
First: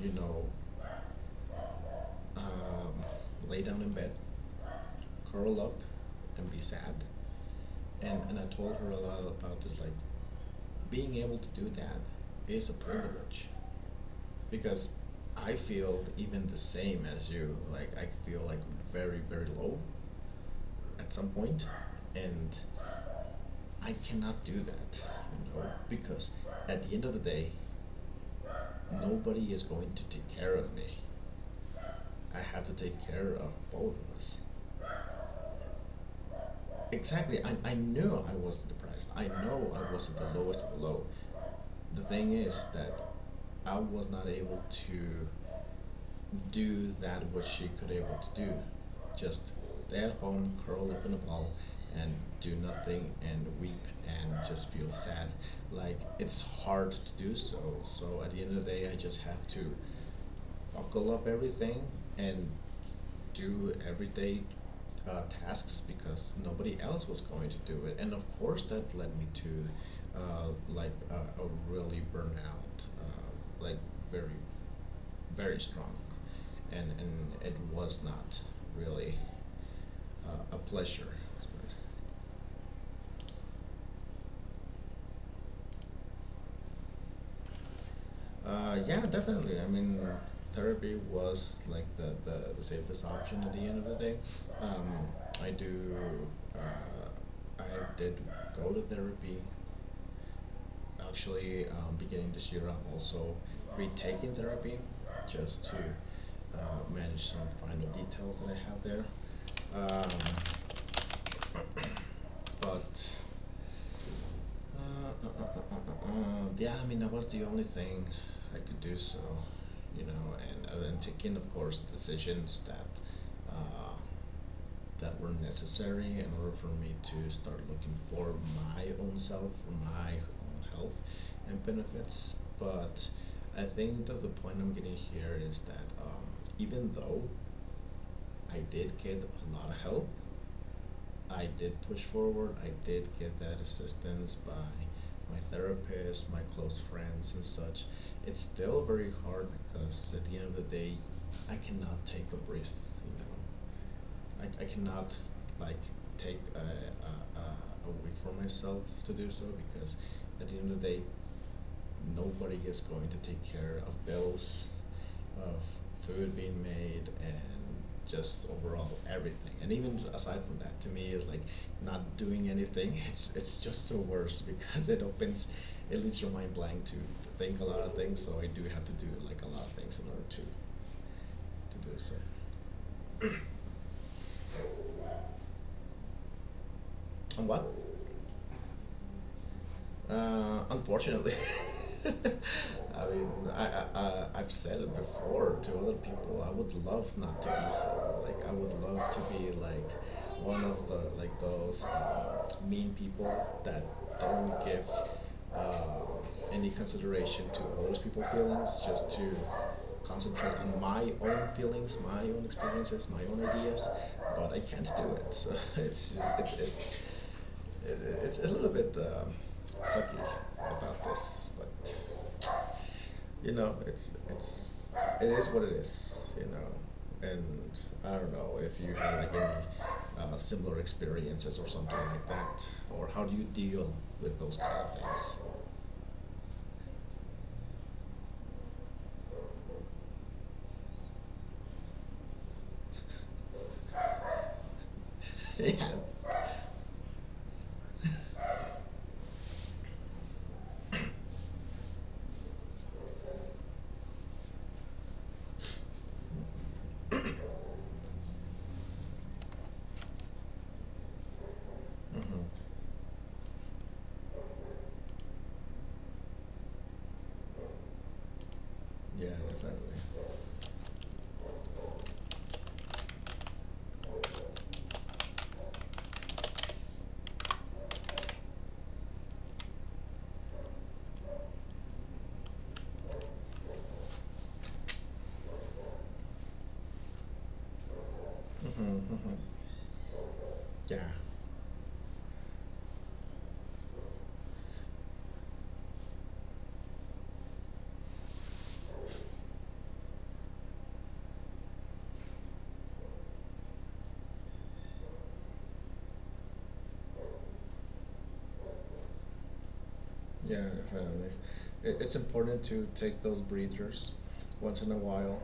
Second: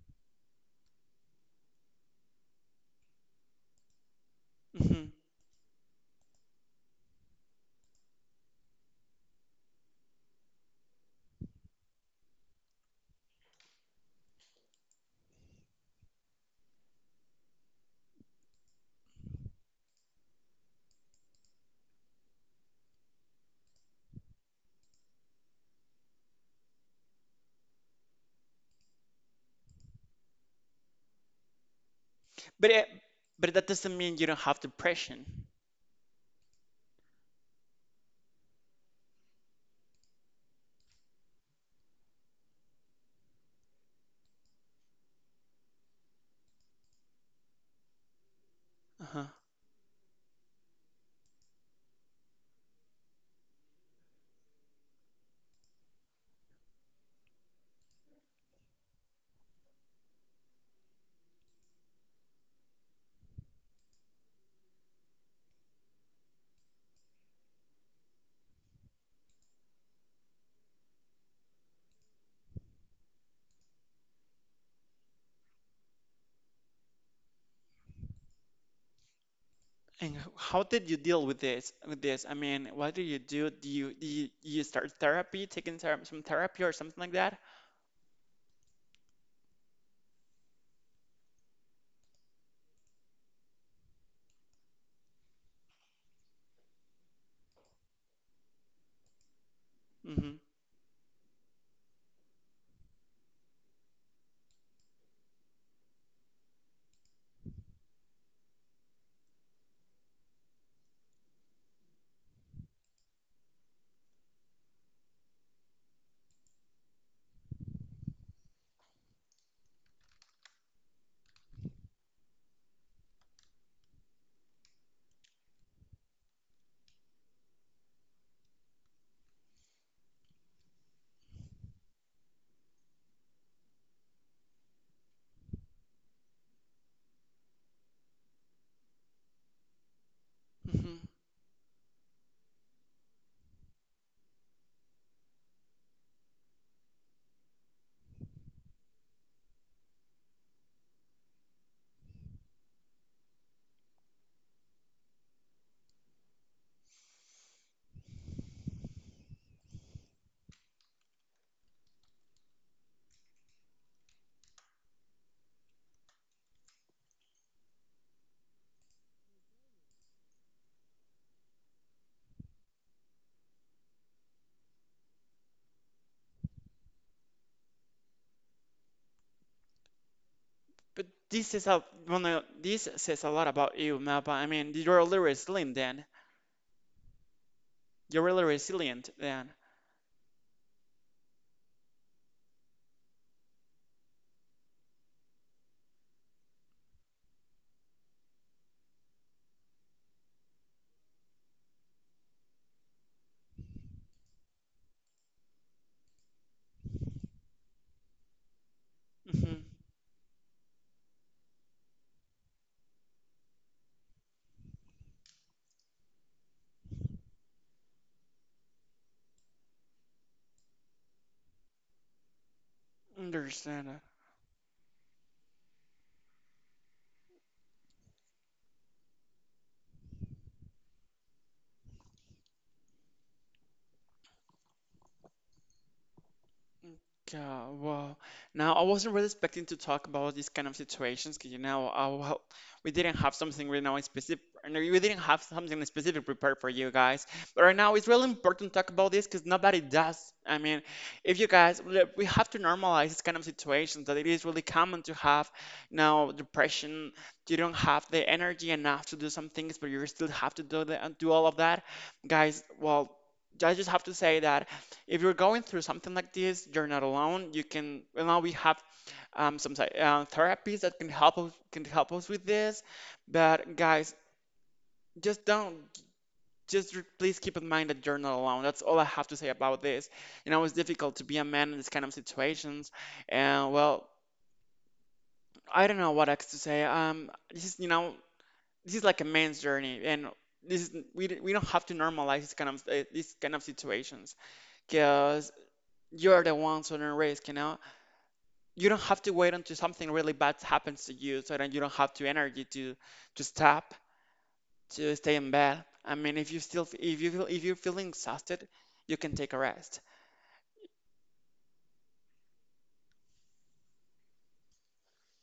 Speaker 2: you know, um, lay down in bed,
Speaker 1: Mm-hmm.
Speaker 2: curl up, and be sad. And I told her a lot about this, like being able to do that is a privilege because I feel even the same as you. Like I feel like very very low at some point, and I cannot do that, you know, because at the end of the day, nobody is going to take care of me. I have
Speaker 1: But
Speaker 2: to
Speaker 1: it,
Speaker 2: take care of
Speaker 1: but that
Speaker 2: both
Speaker 1: doesn't
Speaker 2: of
Speaker 1: mean you
Speaker 2: us.
Speaker 1: don't have depression.
Speaker 2: Exactly. I knew I was depressed. I know I was at the lowest of the low. The thing is that I was not able to do that which she could able to do.
Speaker 1: Uh-huh.
Speaker 2: Just stay at home, curl up in a ball, and do nothing and weep and just feel sad. Like it's hard to do so. So at the end of the day, I just have to buckle up everything and do everyday tasks because nobody else was going to do it. And of course, that led me to a really burnout, like very very strong, and it was not really
Speaker 1: And
Speaker 2: a
Speaker 1: how did you
Speaker 2: pleasure.
Speaker 1: deal with this? With this, I mean, what do you do? You start therapy, taking ther some therapy or something like that?
Speaker 2: Yeah, definitely. I mean, therapy was like the safest option at the end of the day. Um, I do, I did go to therapy.
Speaker 1: Hmm
Speaker 2: Actually, beginning this year, I'm also retaking therapy just to manage some final details that I have there. Um, but yeah, I mean that was the only thing I could do. So, you know, and taking, of course, decisions that that were necessary in order for me to start looking for my own self, for my own health and benefits. But I think that the point I'm getting here is that even though I did get a lot of help,
Speaker 1: hmm
Speaker 2: I did push forward. I did get that assistance by my therapist, my close friends, and such. It's still very hard because at the end of the day, I cannot take a breath. You know, I cannot like take a week for myself to do so because at the end of the day, nobody is going to take care of bills, of food being made, and just overall everything. And even aside from that, to me, is like not doing anything. It's just so worse because it opens, it leaves your mind blank to think a lot of things. So I do have to do like a lot of things in order to
Speaker 1: But this is
Speaker 2: to do so.
Speaker 1: this says a lot about you, Melba. I mean, you're really resilient then.
Speaker 2: And what
Speaker 1: You're really resilient then.
Speaker 2: Unfortunately, I mean, I've said it before to other people. I would love not to be so. Like, I would love to be like one of the like those mean people that don't give uh, any consideration to other people's feelings, just to
Speaker 1: Hmm
Speaker 2: concentrate on my own feelings, my own experiences, my own ideas. But I can't do it. So it, it's a little bit sucky about this, but you know,
Speaker 1: Understand.
Speaker 2: it's it is what it is, you know. And I don't know if you had like any similar experiences or something like that, or how do you deal with those kind of things?
Speaker 1: Yeah, well, now I wasn't really expecting to talk about these kind of situations because you know, well, we didn't have something right now in specific, no, we didn't have something
Speaker 2: Yeah.
Speaker 1: specific prepared for you guys. But right now, it's really important to talk about this because nobody does. I mean, if you guys, look, we have to normalize this kind of situations that it is really common to have now depression. You don't have the energy enough to do some things, but you still have to do do all of that,
Speaker 2: Hmm.
Speaker 1: guys. Well, I just have to say that if you're going through something like this, you're not alone. You can— well, now we have
Speaker 2: Yeah,
Speaker 1: some
Speaker 2: definitely.
Speaker 1: therapies that can help us with this. But guys, just don't just please keep in mind that you're not alone. That's all I have to say about this. You know, it's difficult to be a man in this kind of situations, and well, I don't know what else to say. This is you know this
Speaker 2: Hmm.
Speaker 1: is like a
Speaker 2: Hmm.
Speaker 1: man's journey, and this is
Speaker 2: Yeah.
Speaker 1: we don't have to normalize this kind of these kind of situations because you're the ones on the risk, you know. You don't have to wait until something really bad happens to you so that you don't have the energy to stop to stay in bed. I mean if you still if you feel if you're feeling exhausted you can take a rest.
Speaker 2: Yeah, definitely. It's important to take those breathers once in a while,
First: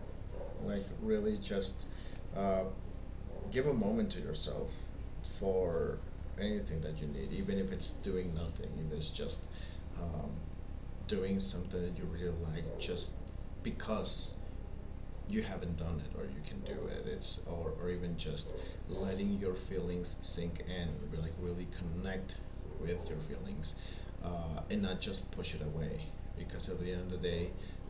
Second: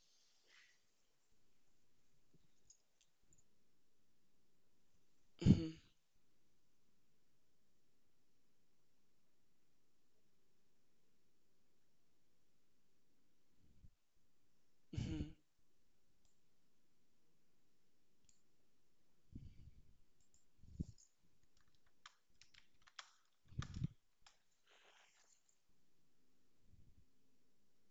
Speaker 2: like really just uh, give a moment to yourself
Speaker 1: Hmm
Speaker 2: for anything that you need, even if it's doing nothing, if it's just um, doing something that you really like, just because
Speaker 1: hmm
Speaker 2: you haven't done it or you can do it it's or even just letting your feelings sink in like really connect with your feelings, and not just push it away because at the end of the day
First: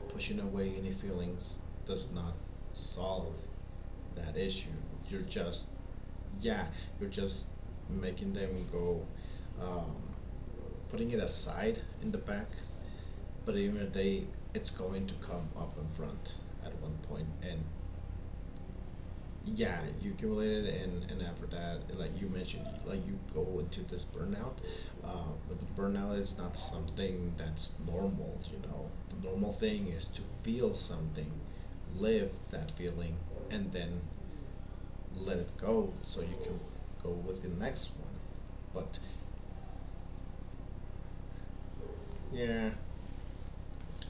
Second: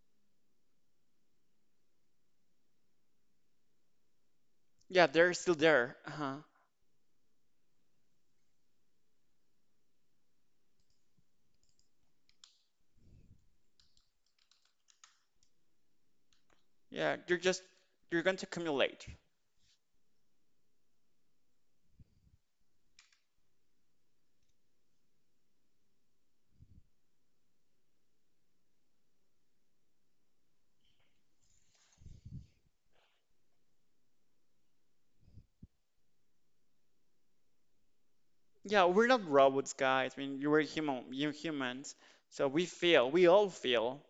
Speaker 2: pushing away any feelings does not solve that issue.
Speaker 1: Yeah,
Speaker 2: You're
Speaker 1: they're still
Speaker 2: just,
Speaker 1: there. Uh-huh.
Speaker 2: yeah, you're just making them go, um, putting it aside in the back, but even if they, it's going to come up in front at one
Speaker 1: yeah
Speaker 2: point.
Speaker 1: you're
Speaker 2: And
Speaker 1: just you're going to accumulate.
Speaker 2: yeah, you accumulated, and after that, like you mentioned, like you go into this burnout. But the burnout is not something that's normal. You know, the normal thing is to feel something, live that feeling, and then let it go, so you can go with the next one.
Speaker 1: Yeah,
Speaker 2: But
Speaker 1: we're not robots, guys. I mean, you humans, so we
Speaker 2: yeah,
Speaker 1: feel, we all feel.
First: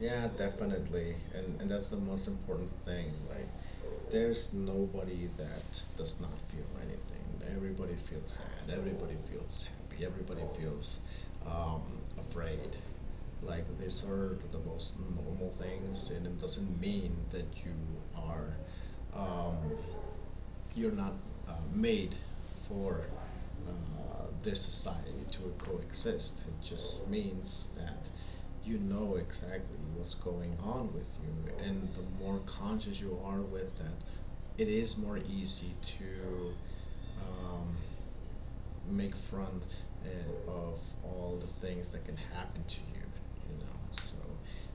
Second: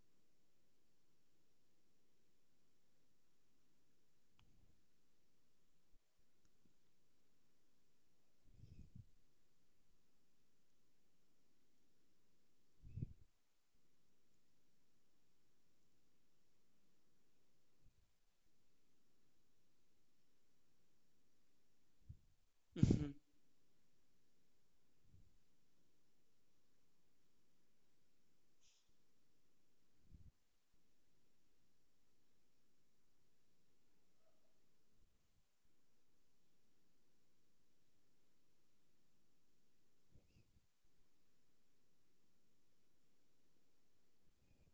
Speaker 2: yeah, definitely. And that's the most important thing. Like there's nobody that does not feel anything. Everybody feels sad. Everybody feels happy. Everybody feels um, afraid. Like these are the most normal things and it doesn't mean that you are um, you're not made for
Speaker 1: Hmm
Speaker 2: uh, this society to coexist. It just means that you know exactly what's going on with you, and the more conscious you are with that, it is more easy to um, make front and of all the things that can happen to you, you know. So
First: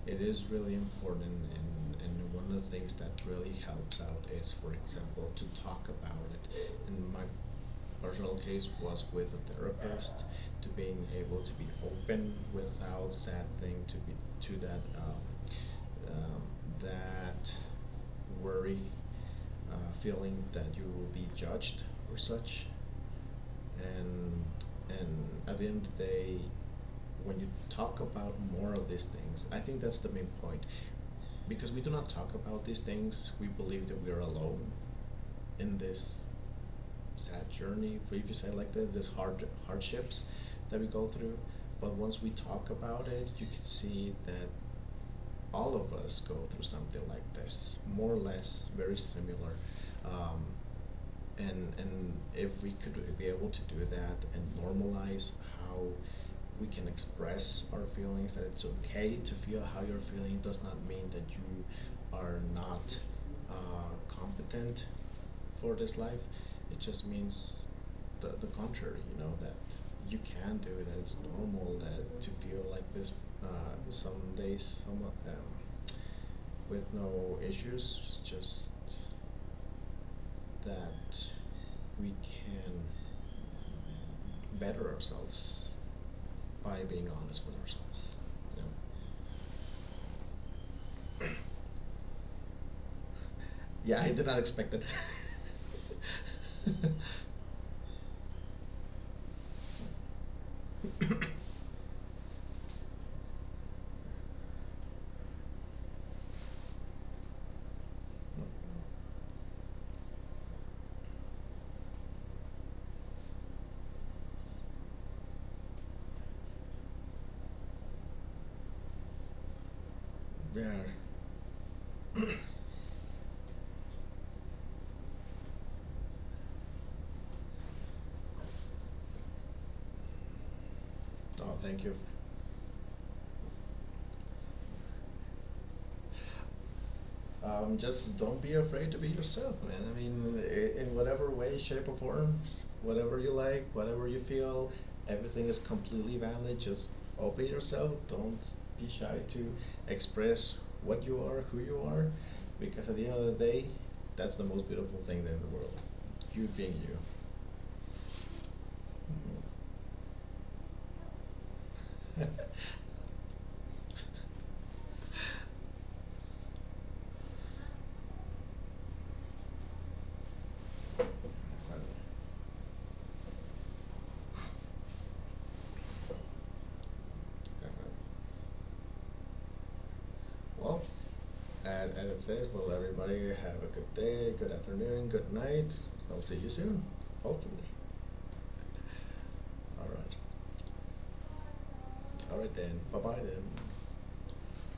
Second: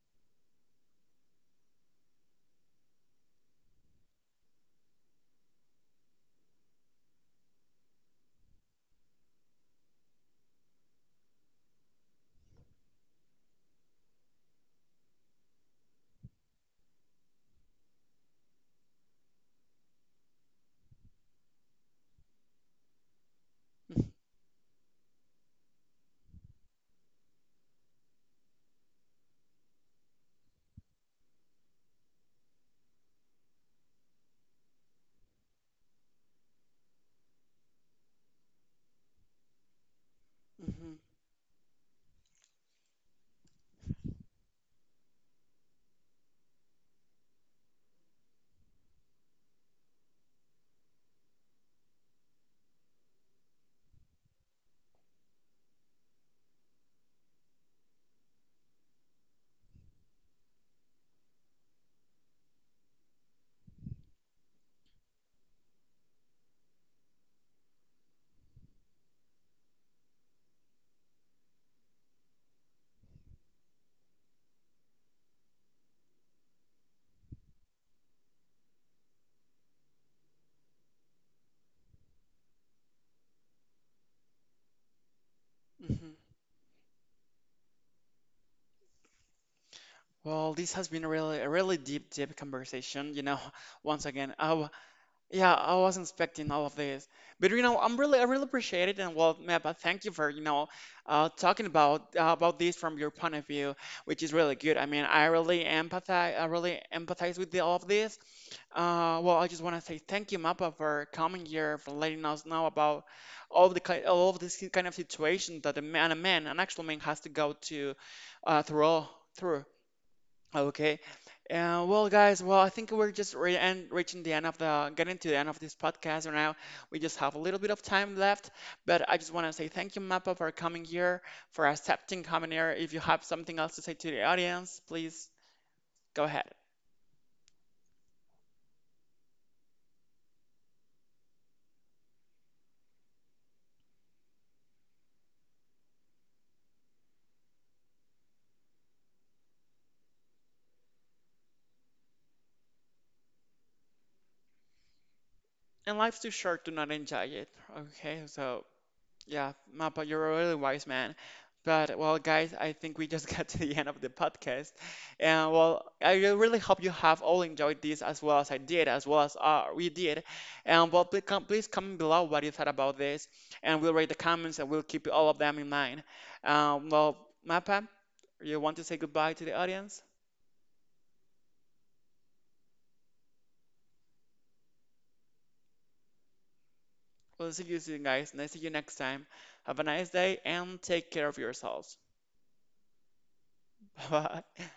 Speaker 2: it is really important, and one of the things that really helps out is for example to talk about it. And my personal case was with a therapist to being able to be open without that thing to be to that that worry, uh, feeling that you will be judged or such, and and at the end of the day when you talk about more of these things, I think that's the main point because we do not talk about these things. We believe that we are alone in this sad journey, if you say like that, this hard hardships that we
Speaker 1: hmm
Speaker 2: go through. But once we talk about it, you can see that all of us go through something like this more or less very similar, um, and if we could be able to do that and normalize how we can express our feelings, that it's okay to feel how you're feeling. It does not mean that you are not competent for this life. It just means the contrary, you know, that you can do it, that it's normal that to feel like this uh, some days, some, with no issues, just that we can better ourselves
Speaker 1: hmm
Speaker 2: by being honest with ourselves. You know?
Speaker 1: Well, this has been a really deep conversation, you know.
Speaker 2: Yeah,
Speaker 1: once
Speaker 2: I did
Speaker 1: again
Speaker 2: not
Speaker 1: I
Speaker 2: expect that.
Speaker 1: Yeah, I wasn't expecting all of this, but you know, I'm really, I really appreciate it, and well, Mepa, thank you for you know, talking about this from your point of view, which is really good. I mean, I really empathize with all of this. Well, I just want to say thank you, Mappa, for coming here, for letting us know about all of this kind of situation that a man, an actual man, has to go to, through all through.
Speaker 2: Yeah.
Speaker 1: Okay. Well, guys, well, I think we're just re and reaching the end of the getting to the end of this podcast right now. We just have a little bit of time left, but I just want to say thank you, Mappa, for coming here,
Speaker 2: Oh,
Speaker 1: for
Speaker 2: thank you.
Speaker 1: accepting coming here. If you have something else to say to the audience, please go ahead.
Speaker 2: Just don't be afraid to be yourself, man. I mean, in whatever way, shape, or form, whatever you like, whatever you feel, everything is completely valid. Just open yourself. Don't be shy to express what you are, who you are, because at the end of the day, that's the most beautiful thing in the world.
Speaker 1: And life's too
Speaker 2: You
Speaker 1: short to
Speaker 2: being
Speaker 1: not
Speaker 2: you.
Speaker 1: enjoy it. Okay, so. Yeah, Mappa, you're a really wise man. But well,
Speaker 2: Mhm. Definitely.
Speaker 1: guys, I think we just got to the end of the podcast. And well, I really hope you have all enjoyed this as well as I did, as well as we did. And well, please, please comment below what you thought about this, and we'll read the comments and we'll keep all of them in mind. Well, Mappa,
Speaker 2: Definitely.
Speaker 1: you want to say goodbye to the audience?
Speaker 2: Well, and it says, well, everybody have a good day, good afternoon, good night. I'll see you soon,
Speaker 1: We'll
Speaker 2: hopefully.
Speaker 1: see you soon, guys. And I see you next time. Have a
Speaker 2: All
Speaker 1: nice
Speaker 2: right.
Speaker 1: day and take care of yourselves.
Speaker 2: All right then. Bye bye then.
Speaker 1: Bye.